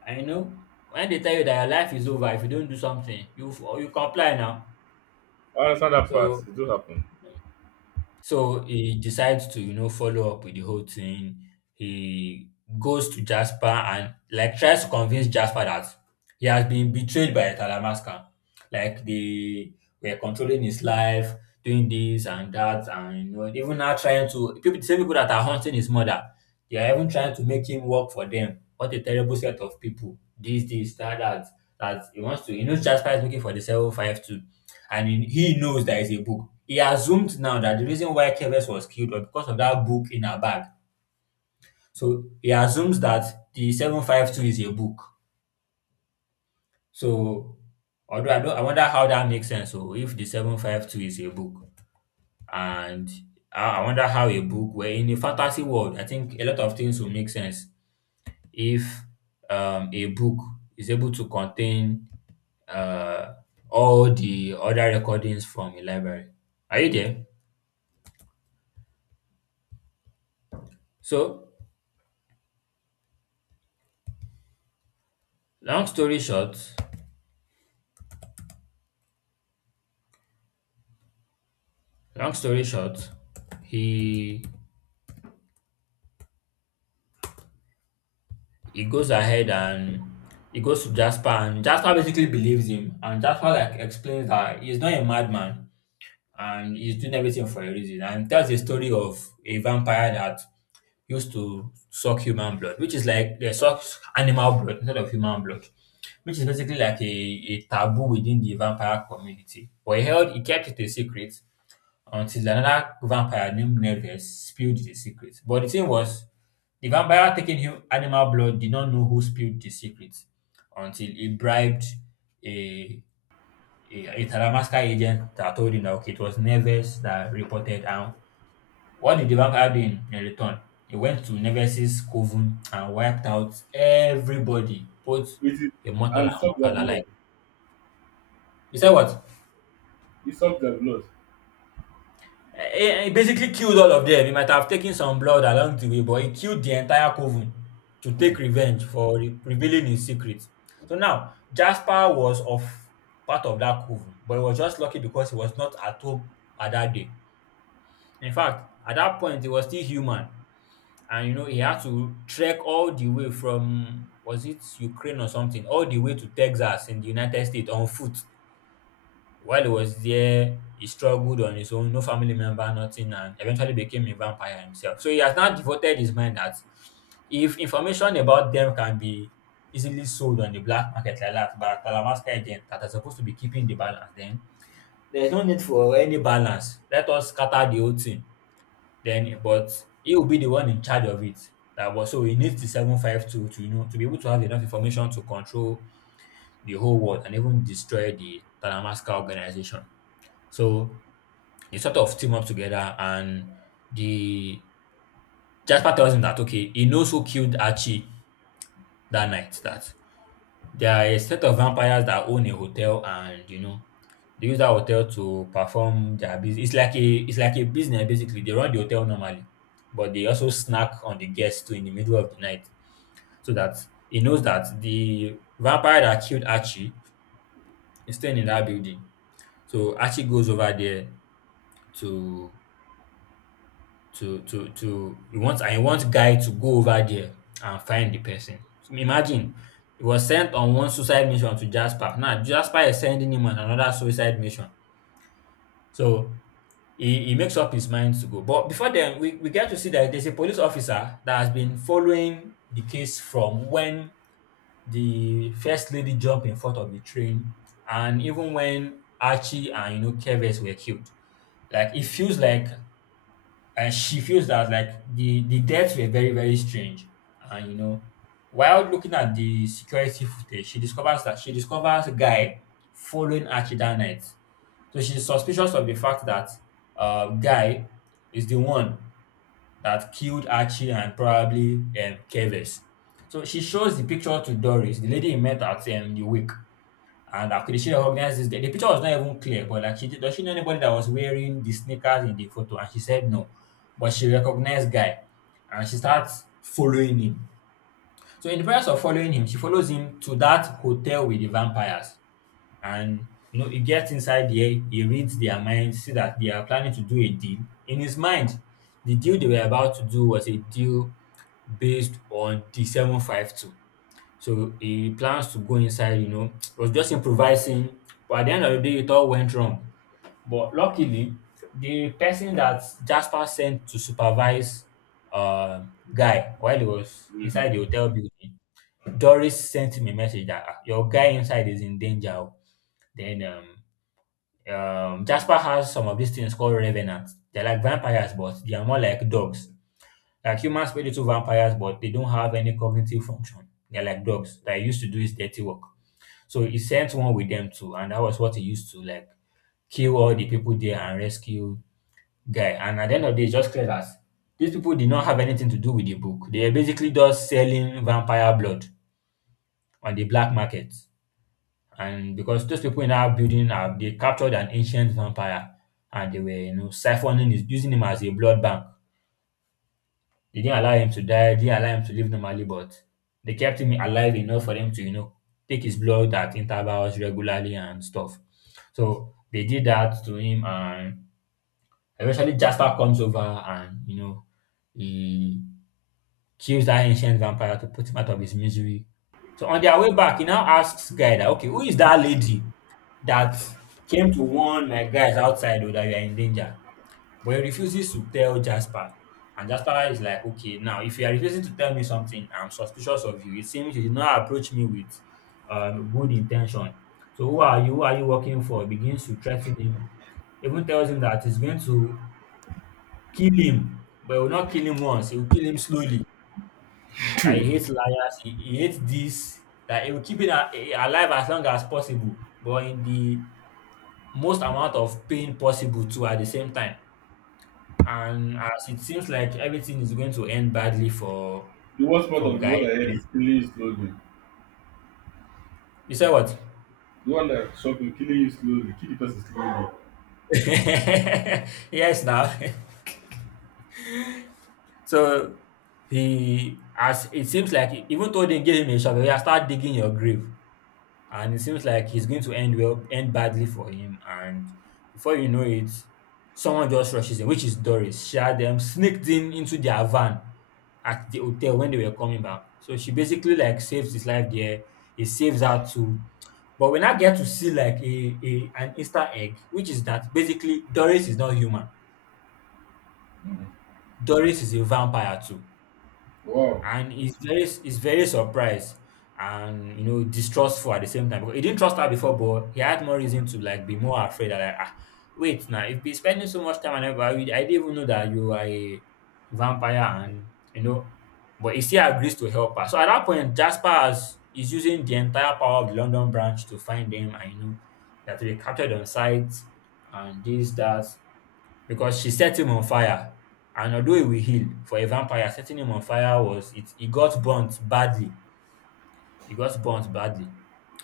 And you know, when they tell you that your life is over if you don't do something, you f- you comply now.
I understand that part.
So
It do happen.
so he decides to, you know, follow up with the whole thing. He goes to Jasper and like tries to convince Jasper that he has been betrayed by Talamasca. Like they were controlling his life, doing this and that, and you know, even now trying to people the same people that are hunting his mother, they are even trying to make him work for them. What a terrible set of people. This, this, that, that. That he wants to, you know, Jasper is looking for the seven five two, and he he knows that a book. He assumed now that the reason why Keves was killed was because of that book in her bag. So he assumes that the seven five two is a book. So, although I, don't, I wonder how that makes sense. So, if the seven five two is a book, and I, I wonder how a book, where in a fantasy world, I think a lot of things will make sense if um, a book is able to contain uh, all the other recordings from a library. Are you there? So, long story short, long story short, he he goes ahead and he goes to Jasper, and Jasper basically believes him, and Jasper like explains that he's not a madman and he's doing everything for a reason, and tells the story of a vampire that used to suck human blood, which is like they suck animal blood instead of human blood, which is basically like a, a taboo within the vampire community. But he held he kept it a secret until another vampire named Nervous spilled the secret. But the thing was, the vampire taking him animal blood did not know who spilled the secret until he bribed a a, a Talamasca agent that told him that okay, it was Nervous that reported. And what did the vampire do in, in return? He went to Nervous's coven and wiped out everybody, both
With it
immortal
and
and
suck their
mortal
blood.
alike. You said what?
He sucked their blood.
It, it basically killed all of them. He might have taken some blood along the way, but he killed the entire coven to take
Hmm.
revenge for re- revealing his secret. So now Jasper was of part of that coven, but he was just lucky because he was not at home at that day. In fact, at that point he was still human, and you know he had to trek all the way from was it Ukraine or something, all the way to Texas in the United States on foot while he was there, he struggled on his own, no family member, nothing, and eventually became a vampire himself. So he has now devoted his mind that if information about them can be easily sold on the black market like that by Talamasca agent that are supposed to be keeping the balance, then there's no need for any balance. Let us scatter the whole thing. Then, but he will be the one in charge of it. That was so he needs the seven five two to you know to be able to have enough information to control the whole world and even destroy the Talamasca organization. So they sort of team up together and the Jasper tells him that okay, he knows who killed Archie that night. That there are a set of vampires that own a hotel and you know they use that hotel to perform their business. It's like a it's like a business basically. They run the hotel normally, but they also snack on the guests too in the middle of the night, so that he knows that the vampire that killed Archie is staying in that building. So Archie goes over there to to to to you want and you want Guy to go over there and find the person. Imagine he was sent on one suicide mission to Jasper. Now Jasper is sending him on another suicide mission. So he, he makes up his mind to go. But before then, we, we get to see that there's a police officer that has been following the case from when the first lady jumped in front of the train and even when Archie and you know Keves were killed. Like it feels like and she feels that like the the deaths were very very strange, and you know while looking at the security footage she discovers that she discovers a guy following archie that night. So she's suspicious of the fact that uh, Guy is the one that killed archie and probably um, Keves. So she shows the picture to doris, the lady he met at um, the wake, and after she recognized this, the, the picture was not even clear, but like, she did, does she know anybody that was wearing the sneakers in the photo? And she said no, but she recognized guy, and she starts following him. So in the process of following him, she follows him to that hotel with the vampires, and you know he gets inside there, he reads their minds, see that they are planning to do a deal. In his mind, the deal they were about to do was a deal based on the seven five two. So he plans to go inside, you know, was just improvising. But at the end of the day, it all went wrong. But luckily, the person that Jasper sent to supervise uh, Guy while he was
Mm.
inside the hotel building, Doris sent him a message that, "Ah, your guy inside is in danger. Oh." Then um, um, Jasper has some of these things called revenants. They're like vampires, but they are more like dogs. Like humans play little vampires, but they don't have any cognitive function. They're like dogs that used to do his dirty work. So he sent one with them too, and that was what he used to like kill all the people there and rescue Guy. And at the end of the day, it's just clear that these people did not have anything to do with the book. They are basically just selling vampire blood on the black market. And because those people in our building have, they captured an ancient vampire and they were, you know, siphoning his, using him as a blood bank. They didn't allow him to die, They didn't allow him to live normally, but they kept him alive enough for them to, you know, take his blood at intervals regularly and stuff. So they did that to him, and eventually Jasper comes over and, you know, he kills that ancient vampire to put him out of his misery. So on their way back, he now asks Guy that, okay, who is that lady that came to warn my guys outside, oh, that you are in danger? But he refuses to tell Jasper. And Jasper is like, okay, now if you are refusing to tell me something, I'm suspicious of you. It seems you did not approach me with um, good intention. So who are you? Who are you working for? Begins to threaten him. Even tells him that he's going to kill him, but he will not kill him once. He will kill him slowly. That he hates liars. He, he hates this. That he will keep it a- a- alive as long as possible, but in the most amount of pain possible too at the same time. And as it seems like everything is going to end badly for
The worst part
for
of
Guy.
what I heard
Yeah.
is killing you slowly.
You say what?
The one that shot me, killing you slowly, kill the person slowly.
Yes, now. So he, as it seems like, even though they gave him a shovel, he has started digging your grave, and it seems like he's going to end well, end badly for him. And before you know it, someone just rushes in, which is Doris. She had them sneaked in into their van at the hotel when they were coming back. So she basically like saves his life there. He saves her too. But we now get to see like a, a an Easter egg, which is that basically Doris is not human. Doris is a vampire too.
Wow.
And he's very he's very surprised and you know distrustful at the same time, because he didn't trust her before, but he had more reason to like be more afraid that, like, ah, wait now, if you're spending so much time and effort with- I didn't even know that you are a vampire, and you know but he still agrees to help her. So at that point Jasper has, is using the entire power of the London branch to find them, and you know that they captured on site and this, that, because she set him on fire. And although he will heal, for a vampire, setting him on fire was it. He got burnt badly. He got burnt badly.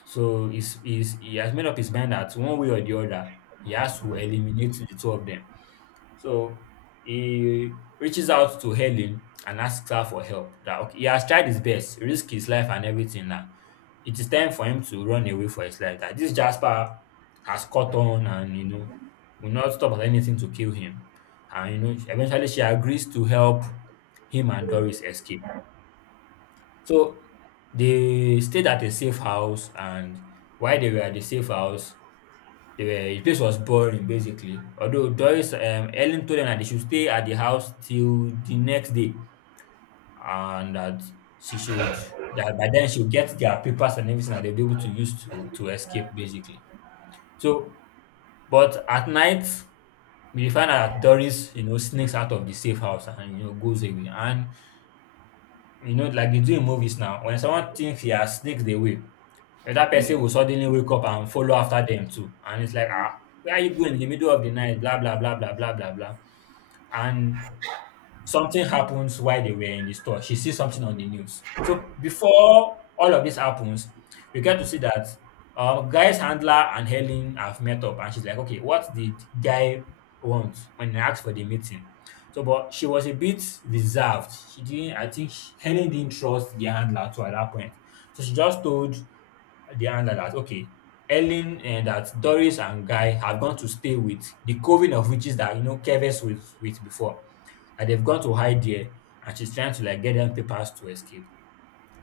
So he's, he's, he has made up his mind that one way or the other, he has to eliminate the two of them. So he reaches out to Helen and asks her for help. That okay, he has tried his best, risked his life and everything now. It is time for him to run away for his life. That this Jasper has caught on and you know will not stop at anything to kill him. And you know, eventually she agrees to help him and Doris escape. So they stayed at a safe house, and while they were at the safe house, they were the place was boring basically. Although Doris um Ellen told them that they should stay at the house till the next day, and that she should that by then she'll get their papers and everything that they'll be able to use to to escape basically. So, but at night we find out that Doris, you know, sneaks out of the safe house and you know goes away. And you know, like they do in movies now, when someone thinks he has sneaked away, The other person
Mm.
will suddenly wake up and follow after them too. And it's like, ah, where are you going in the middle of the night? Blah, blah, blah, blah, blah, blah, blah. And something happens while they were in the store. She sees something on the news. So before all of this happens, we get to see that um, Guy's handler and Helen have met up, and she's like, "Okay, what did Guy want when he asked for the meeting?" So, but she was a bit reserved. She didn't. I think she- Helen didn't trust the handler too at that point. So she just told the handler that, okay, Helen and that Doris and Guy have gone to stay with the coven of witches that you know Keves was with before, and they've gone to hide there, and she's trying to like get them papers to escape.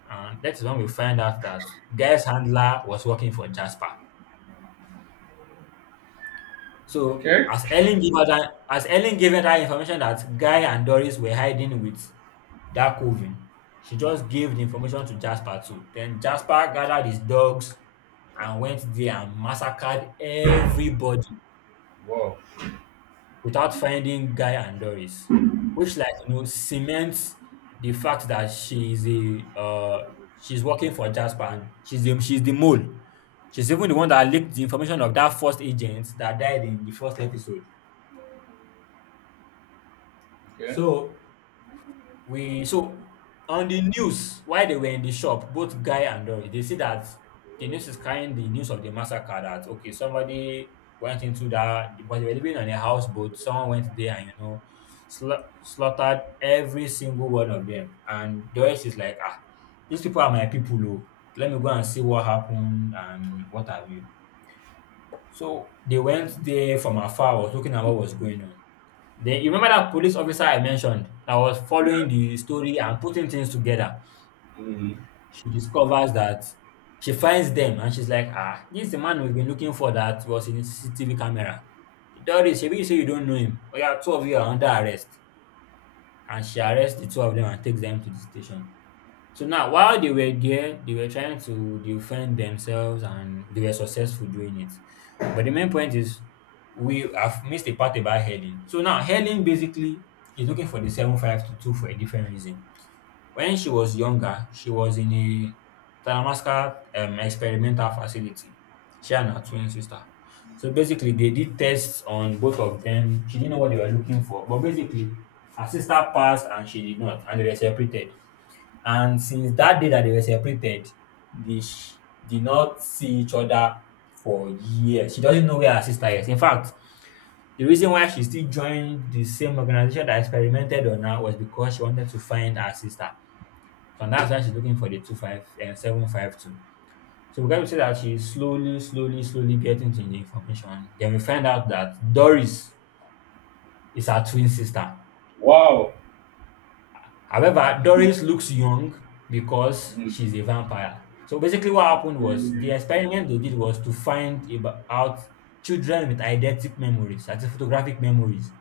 And that is when we find out that Guy's handler was working for Jasper. So
Okay.
as Ellen gave her that, as Ellen gave her that information that Guy and Doris were hiding with that coven, she just gave the information to Jasper too. Then Jasper gathered his dogs and went there and massacred everybody.
Wow.
Without finding Guy and Doris, which like you know cements the fact that she is a uh, she's working for Jasper, and she's the, she's the mole. She's even the one that leaked the information of that first agent that died in the first episode.
Okay.
So we so on the news, while they were in the shop, both Guy and Doris, they see that the news is carrying the news of the massacre, that okay, somebody went into that because they were living on a houseboat. Someone went there and you know sla- slaughtered every single one of them. And Doris is like, ah, these people are my people. Oh, let me go and see what happened and what have you. So they went there, from afar was looking at what was going on. Then you remember that police officer I mentioned that was following
Yeah.
the story and putting things together?
Mm.
She discovers that She finds them and she's like, ah, this is the man we've been looking for that was in the C C T V camera. Doris, shebi you say you don't know him? Oya, two of you are under arrest. And she arrests the two of them and takes them to the station. So now, while they were there, they were trying to defend themselves and they were successful doing it. But the main point is, we have missed a part about Helen. So now, Helen basically is looking for the seven five two for a different reason. When she was younger, she was in a Talamasca um, experimental facility. She and her twin sister. So basically, they did tests on both of them. She didn't know what they were looking for. But basically, her sister passed and she did not, and they were separated. And since that day that they were separated, they sh- did not see each other for years. She doesn't know where her sister is. In fact, the reason why she still joined the same organization that experimented on her was because she wanted to find her sister. So that's why she's looking for the two five and seven five two. So we got to say that she's slowly, slowly, slowly getting to the information. Then we find out that Doris is her twin sister.
Wow.
However, Doris looks young because
Mm.
she's a vampire. So basically, what happened was the
Mm.
experiment they did was to find ab- out children with eidetic memories, that's photographic memories,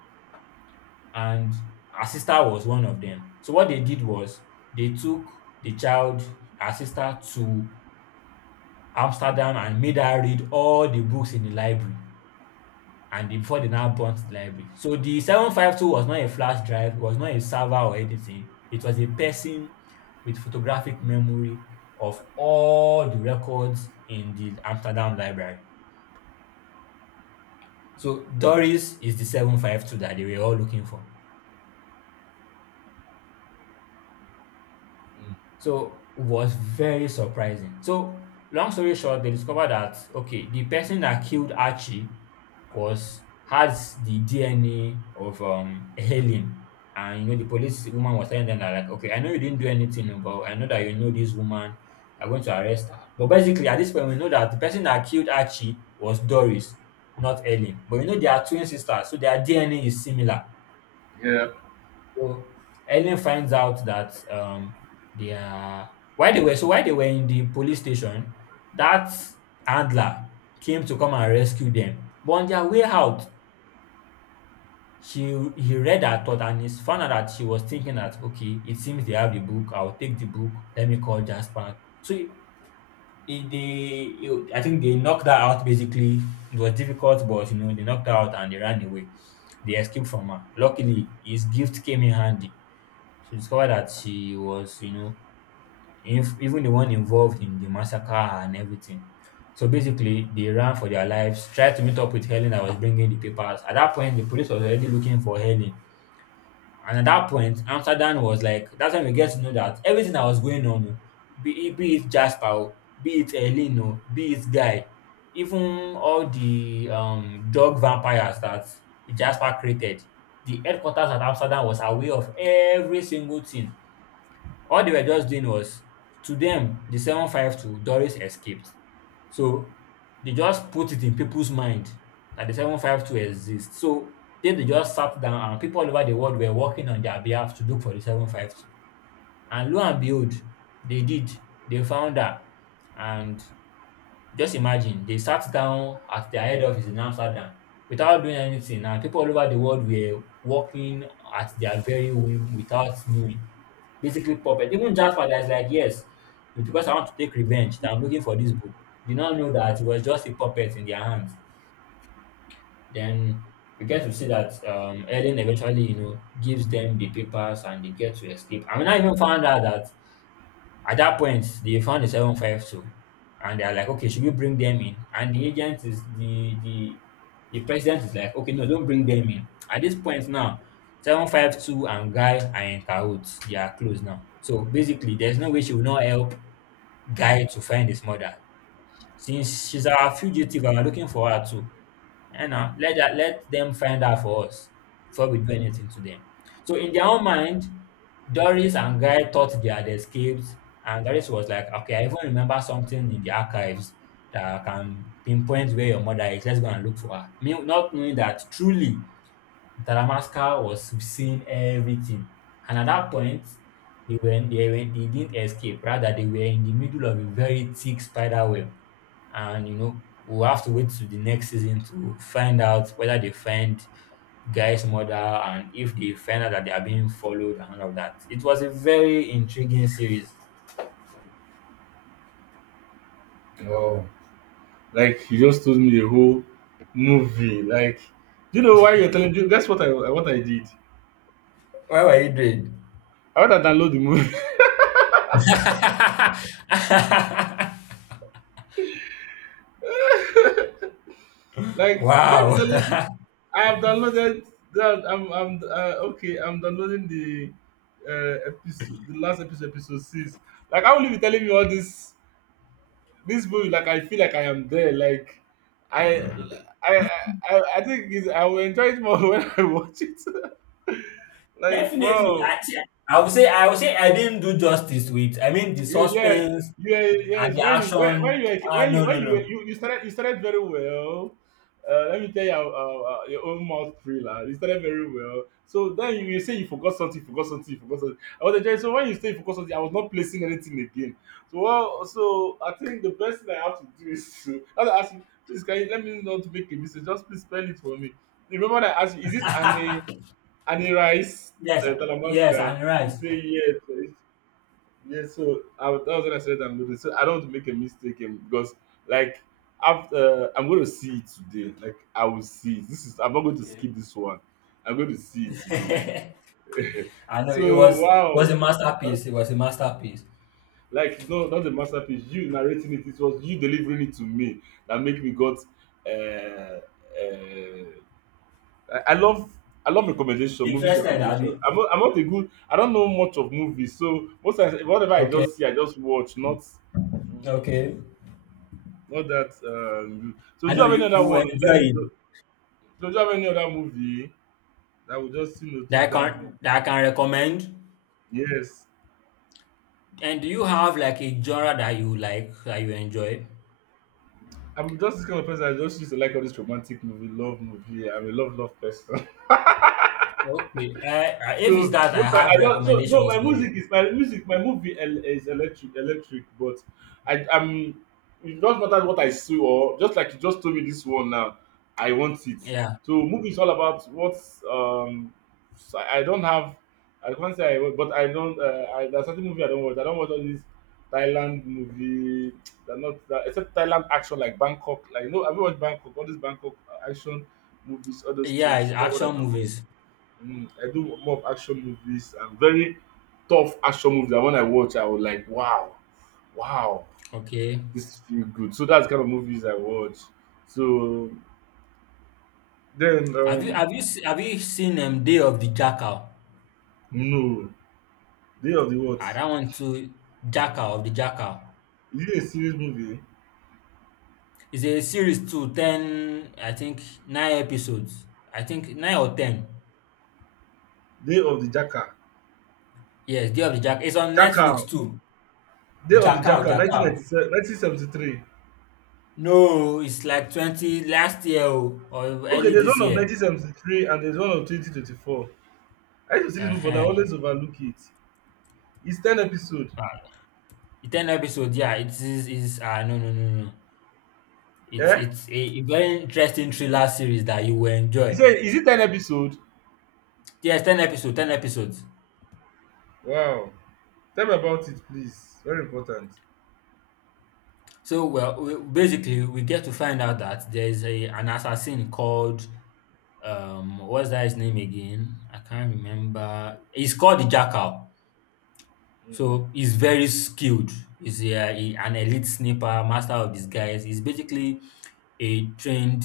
and her sister was one of them. So what they did was they took the child, her sister, to Amsterdam and made her read all the books in the library. And the- before they now burnt the library. So the seven five two was not a flash drive, it was not a server or anything. It was a person with photographic memory of all the records in the Amsterdam library. So Doris is the seven five two that they were all looking for. So was very surprising. So long story short, they discovered that okay, the person that killed Archie was has the D N A of um Helen. And you know, the police woman was telling them that like, okay, I know you didn't do anything, no, but I know that you know this woman. I'm going to arrest her. But basically, at this point, we know that the person that killed Archie was Doris, not Helen. But you know, they are twin sisters, so their D N A is similar.
Yeah.
So Ellen finds out that um they are while they were so while they were in the police station, that handler came to come and rescue them. But on their way out, she he read her thought and he found out that she was thinking that okay, it seems they have the book. I'll take the book. Let me call Jasper. So it, it- they it- I think they knocked her out basically. It was difficult, but you know they knocked her out and they ran away. They escaped from her. Luckily, his gift came in handy. She discovered that she was, you know, inf- even the one involved in the massacre and everything. So basically, they ran for their lives, tried to meet up with Helen that was bringing the papers. At that point, the police was already looking for Helen. And at that point, Amsterdam was like, that's when we get to know that everything that was going on, oh, be, it- be it Jasper, oh, be it Helen, oh, be it Guy, even all the um, dog vampires that Jasper created, the headquarters at Amsterdam was aware of every single thing. All they were just doing was, to them, the seven five two Doris escaped. So they just put it in people's mind that the seven five two exists. So then they just sat down and people all over the world were working on their behalf to look for the seven five two. And lo and behold, they did. They found her. And just imagine, they sat down at their head office in Amsterdam without doing anything, and people all over the world were working at their very whim without knowing. Basically, puppet. Even Jasper, that's like, yes, it's because I want to take revenge that I'm looking for this book. Did not know that it was just a puppet in their hands. Then we get to see that um, Ellen eventually, you know, gives them the papers and they get to escape. I mean, I even found out that at that point, they found the seven five two and they're like, okay, should we bring them in? And the agent is the the the president is like, okay, no, don't bring them in. At this point now, seven five two and Guy are in cahoots. They are close now. So basically, there's no way she will not help Guy to find his mother. Since she's our fugitive and we're looking for her too. And now let that let them find her for us before we do anything to them. So in their own mind, Doris and Guy thought they had escaped, and Doris was like, "Okay, I even remember something in the archives that can pinpoint where your mother is. Let's go and look for her." Me- Not knowing that truly Madagascar was seeing everything. And at that point, they were they were they didn't escape. Rather, they were in the middle of a very thick spider web. And you know, we'll have to wait to the next season to find out whether they find Guy's mother and if they find out that they are being followed and all of that. It was a very intriguing series.
Oh. Like you just told me the whole movie. Like, do you know why you're telling? You, that's what I what I did.
Why were you doing?
I want to download the movie. Like you can't be
Wow.
telling. I have downloaded that. I'm I'm uh, okay. I'm downloading the uh, episode, the last episode, episode six. Like, I will you be telling me all this? This movie, like, I feel like I am there. Like, I, I, I, I think it's, I will enjoy it more when I watch it. Like,
Definitely,
wow.
I, thi- I would say I would say I didn't do justice to it. I mean, the
You yes,
suspense
yes,
and
yes.
the
When you when, when
action.
you
Ah,
when you
no,
when
no, no.
you you, you started you started very well. Uh, let me tell you uh, uh, uh, your own mouth thriller. You started very well. So then you, you say you forgot something, you forgot something, you forgot something. I was enjoying. So when you say you forgot something, I was not placing anything again. So well, so I think the best thing I have to do is to I have to ask you, please, can you let me know to make a mistake? Just please spell it for me. Remember that I asked you, is it Annie Annie Rice
Yes,
uh,
yes,
Talamanska?
and
You
rice.
say yes. Yeah, so I, was- that was when I said I'm going to. So I don't want to make a mistake um, because, like, after I'm going to see it today. Like, I will see it. This is I'm not going to
Okay.
skip this one. I'm going to see it today.
I
Like,
know it
so
was it
wow,
was a masterpiece. It was a masterpiece.
like no, not the masterpiece. You narrating it. It was you delivering it to me that make me got uh, uh, I, I love, I love recommendation, movies
Interested,
recommendation.
Abby?
I'm not, I'm not a good I don't know much of movies, so most times whatever I
Okay,
just see, I just watch, not mm,
okay.
not that um, so
I
do you
know
have any
you
other
you will
one? Let
enjoy
me
it.
know. So do you have any other movie that will just you know
That I
take down home?
can that I can recommend.
Yes.
And do you have like a genre that you like that you enjoy?
I'm just this kind of person I just used to like all this romantic movie, love movie. I'm a love love person.
Okay. Uh, uh, if it's
So
that, I
most time I
have
don, so no,
recommendations
my
for you.
music is my music, my movie el is electric electric, but I am, it doesn't matter what I see or just like you just told me this one now, I want it.
Yeah.
So movie is all about what, um so i I don't have, I can't say I wa- but I don't uh, I, there's certain movie I don't watch, i don't watch all these thailand movie. They're not that, except thailand action like bangkok. Like, no, I haven't watched bangkok, all these bangkok uh, action movies, all those
Yeah, it's
things, that's what I
action
don't watch.
movies.
Mm, I do more of action movies, and very tough action movies that when I watch, I was like, wow, wow,
Okay.
this feel good. So that's the kind of movies I watch. So then,
Have you
um,
have you se- have you seen um, Day of the Jackal?
no, Day of the What?
Ah,
Is
that one too. Jackal of the Jackal.
it a serious movie?
It's a series to ten. I think nine episodes. I think nine or ten.
Day of the Jackal.
Yes, Day of the Jackal. It's on Netflix
Jackal.
too.
Day of the
Jackal,
Jackal,
Jackal.
nineteen ninety-seven nineteen seventy-three.
No, it's like twenty last year o, or
Okay,
early
there's
this
one of
year.
nineteen seventy-three and there's one of twenty twenty-four. I used to see this movie, but I
Uh-huh.
always overlook it. It's ten episode.
Ah, ten episodes. Yeah, it is. Is ah, no, no, no, no. It's
Eh?
it's a, a very interesting thriller series that you will
Is
enjoy.
it, is it ten episode?
Yes, ten episodes, ten episodes.
Wow. Tell me about it, please. Very important.
So, well, we, basically, we get to find out that there's a an assassin called, um, what's that his name again? I can't remember. He's called the Jackal.
Mm.
So, he's very skilled. He's a, he- an elite sniper, master of disguise. He's basically a trained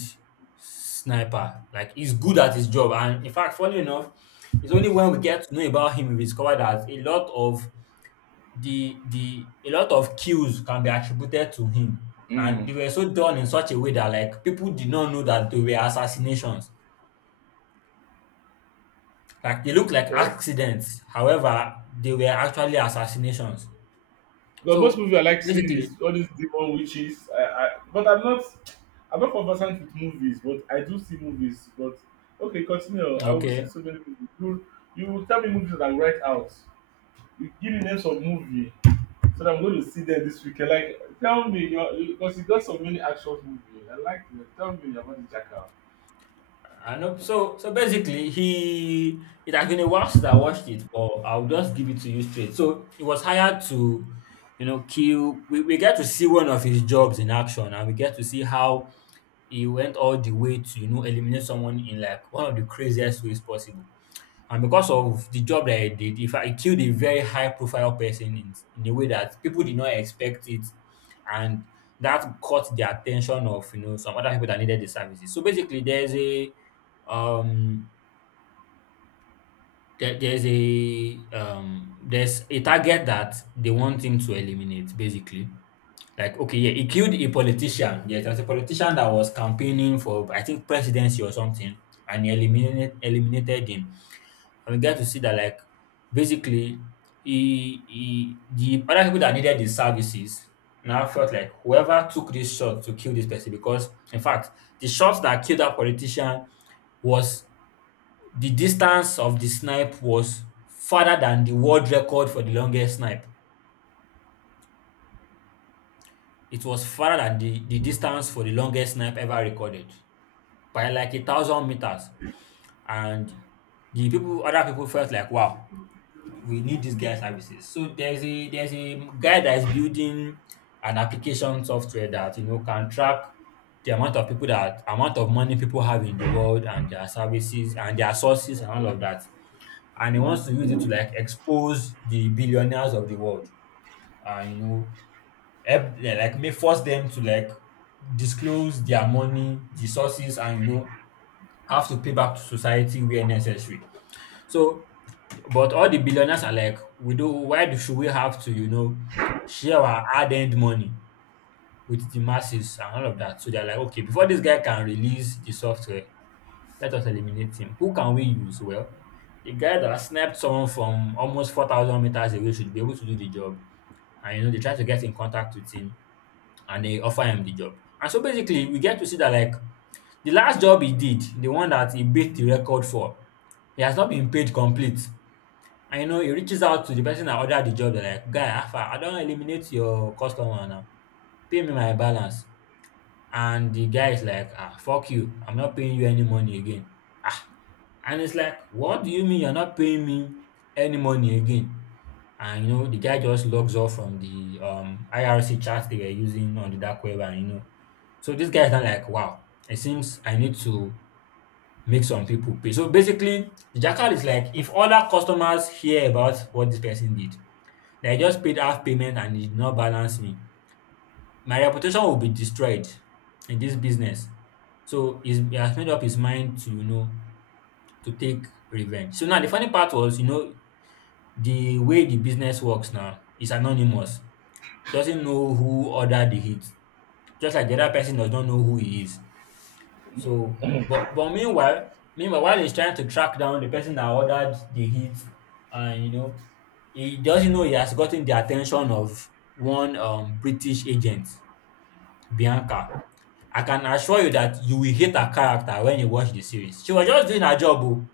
sniper. Like, he's good at his job. And in fact, funny enough, it's only when we get to know about him we discover that a lot of the the a lot of kills can be attributed to him, and
Mm.
they were so done in such a way that like people did not know that they were assassinations. Like, they looked like
Okay.
accidents. However, they were actually assassinations.
But most
So
movies I like seeing
basically,
is all these demon witches. I, I, but I'm not, I'm not conversant with movies, but I do see movies. But okay, continue. I will see
okay.
so many movies. You, you will tell me movies that I will write out. You give me names of movie so that I'm going to see them this weekend. Like, tell me, because you got so many action movies. I like them. Tell me about the jackal.
I know. So so basically, he it has been a while since I watched it, but I'll just give it to you straight. So he was hired to, you know, kill. We, we get to see one of his jobs in action, and we get to see how he went all the way to, you know, eliminate someone in like one of the craziest ways possible. And because of the job that he did, in fact, he killed a very high profile person in, in a way that people did not expect it. And that caught the attention of, you know, some other people that needed the services. So basically, there's a, um, there, there's a, um, there's a target that they want him to eliminate, basically, like, okay, yeah, he killed a politician. Yeah, there was a politician that was campaigning for, I think, presidency or something, and he eliminated eliminated him. And we get to see that, like, basically, he, he the other people that needed his services now felt like whoever took this shot to kill this person, because in fact, the shot that killed that politician was, the distance of the snipe was farther than the world record for the longest snipe. It was farther than the, the distance for the longest snipe ever recorded by like a thousand meters. And the people, other people felt like, wow, we need this guy's services. So there's a there's a guy that is building an application software that you know can track the amount of people, that amount of money people have in the world, and their services and their sources and all of that. And he wants to use it to like expose the billionaires of the world. And you know, help them, like may force them to like disclose their money, the sources, and you know have to pay back to society where necessary. So, but all the billionaires are like, we do. Why do, should we have to you know share our hard-earned money with the masses and all of that? So they're like, okay, before this guy can release the software, let us eliminate him. Who can we use? Well, the guy that snapped someone from almost four thousand meters away should be able to do the job. And you know they try to get in contact with him and they offer him the job. And so basically, we get to see that, like, the last job he did, the one that he beat the record for, he has not been paid complete. And you know, he reaches out to the person that ordered the job. They're like, guy, Alpha, I don't eliminate your customer now. Pay me my balance. And the guy is like, ah, fuck you. I'm not paying you any money again. Ah, and it's like, what do you mean you're not paying me any money again? And you know, the guy just logs off from the um I R C chat they were using on the dark web, and you know, so this guy is not like, wow, it seems I need to make some people pay. So basically, the jackal is like, if other customers hear about what this person did, they just paid half payment and he did not balance me, my reputation will be destroyed in this business. So he's, he has made up his mind to, you know, to take revenge. So now the funny part was, you know, the way the business works now is anonymous. It doesn't know who ordered the hit, just like the other person does not know who he is. So, but but meanwhile, meanwhile, while he's trying to track down the person that ordered the hit, and you know, he doesn't know he has gotten the attention of one um, British agent, Bianca. I can assure you that you will hate her character when you watch the series. She was just doing her job. Oh.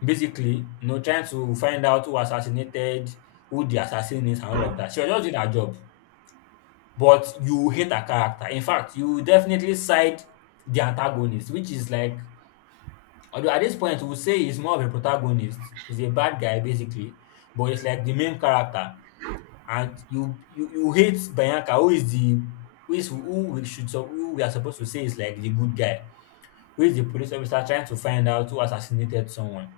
Basically, you know, trying to find out who assassinated, who the assassin is, and all of that. She was just doing her job. But you hate her character. In fact, you definitely side the antagonist, which is like, although at this point, we'll say he's more of a protagonist. He's a bad guy, basically. But it's like the main character. And you you, you hate Bianca, who is the who is who we should sup- who we are supposed to say is like the good guy, who is the police officer trying to find out who assassinated someone.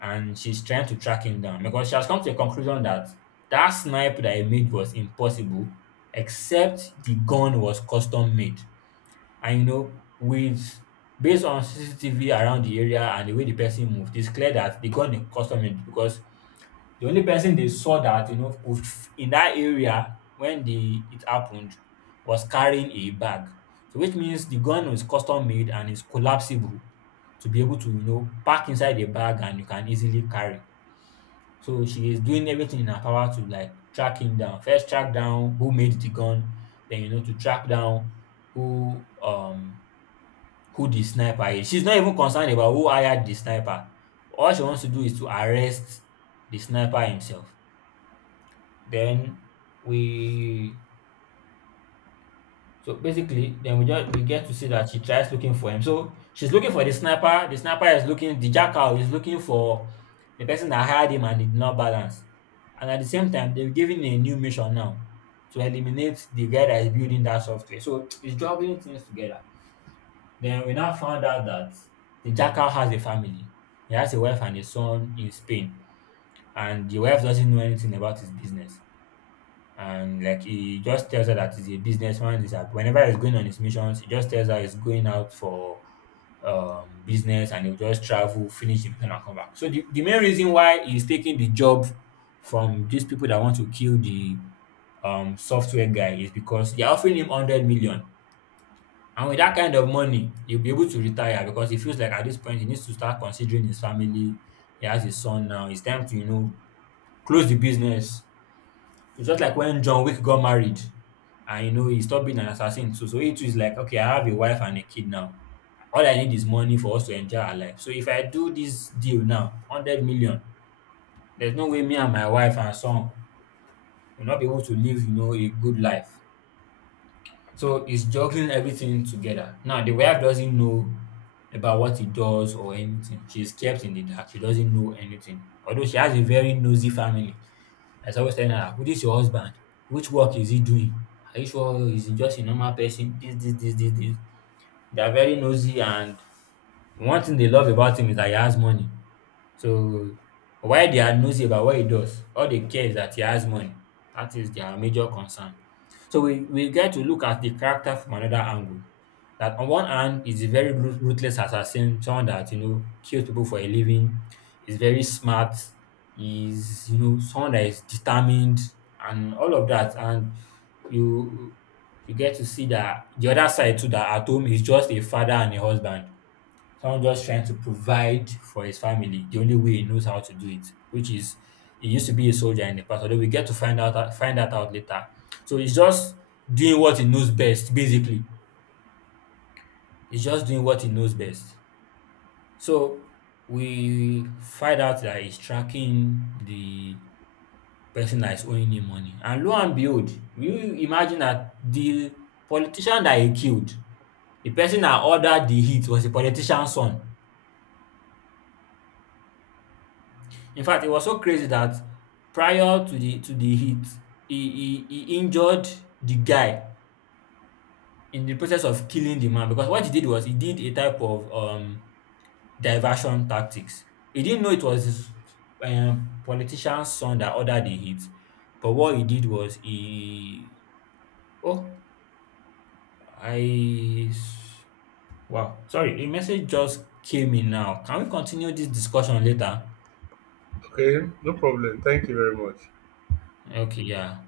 And she's trying to track him down because she has come to a conclusion that that snipe that he made was impossible except the gun was custom made. And you know, with based on C C T V around the area and the way the person moved, it's clear that the gun is custom made because the only person they saw that you know would f- in that area when the it happened was carrying a bag. So which means the gun was custom made and is collapsible to be able to you know pack inside a bag and you can easily carry. So she is doing everything in her power to like track him down. First, track down who made the gun, then you know to track down who um who the sniper is. She's not even concerned about who hired the sniper. All she wants to do is to arrest the sniper himself. Then we so basically, then we just we get to see that she tries looking for him. So she's looking for the sniper. The sniper is looking. The jackal is looking for the person that hired him and he did not balance. And at the same time, they're giving a new mission now to eliminate the guy that is building that software. So it's juggling things together. Then we now found out that the jackal has a family. He has a wife and a son in Spain, and the wife doesn't know anything about his business, and like he just tells her that he's a businessman. He's a, whenever he's going on his missions, he just tells her he's going out for um, business and he'll just travel, finish the mission, and come back. So the, the main reason why he's taking the job from these people that want to kill the um, software guy is because they're offering him one hundred million. And with that kind of money, he'll be able to retire because he feels like at this point he needs to start considering his family. He has his son now. It's time to, you know, close the business. It's just like when John Wick got married and you know he stopped being an assassin too. So he too is like, okay, I have a wife and a kid now. All I need is money for us to enjoy our life. So if I do this deal now, hundred million, there's no way me and my wife and son will not be able to live, you know, a good life. So he's juggling everything together. Now the wife doesn't know about what he does or anything. She's kept in the dark. She doesn't know anything. Although she has a very nosy family. As I suppose telling her, who is your husband? Which work is he doing? Are you sure he's just a normal person? This, this, this, this, this. They are very nosy, and one thing they love about him is that he has money. So why they are nosy about what he does, all they care is that he has money. That is their major concern. So we, we get to look at the character from another angle. That on one hand is a very ru- ruthless assassin, someone that you know kills people for a living, is very smart, is you know someone that is determined and all of that. And you you get to see that the other side too, that at home is just a father and a husband, someone just trying to provide for his family the only way he knows how to do it, which is he used to be a soldier in the past, although we get to find out find that out later. So he's just doing what he knows best, basically. He's just doing what he knows best. So we find out that he's tracking the person that is owing him money. And lo and behold, you imagine that the politician that he killed, the person that ordered the hit was the politician's son. In fact, he was so crazy that prior to the to the hit, he he he injured the guy in the process of killing the man, because what he did was he did a type of um diversion tactics. He didn't know it was his um, politician's son that ordered the hit, but what he did was he oh, I s- wow, sorry, a message just came in now. Can we continue this discussion later?
Okay. No problem. Thank you very much.
Okay, yeah.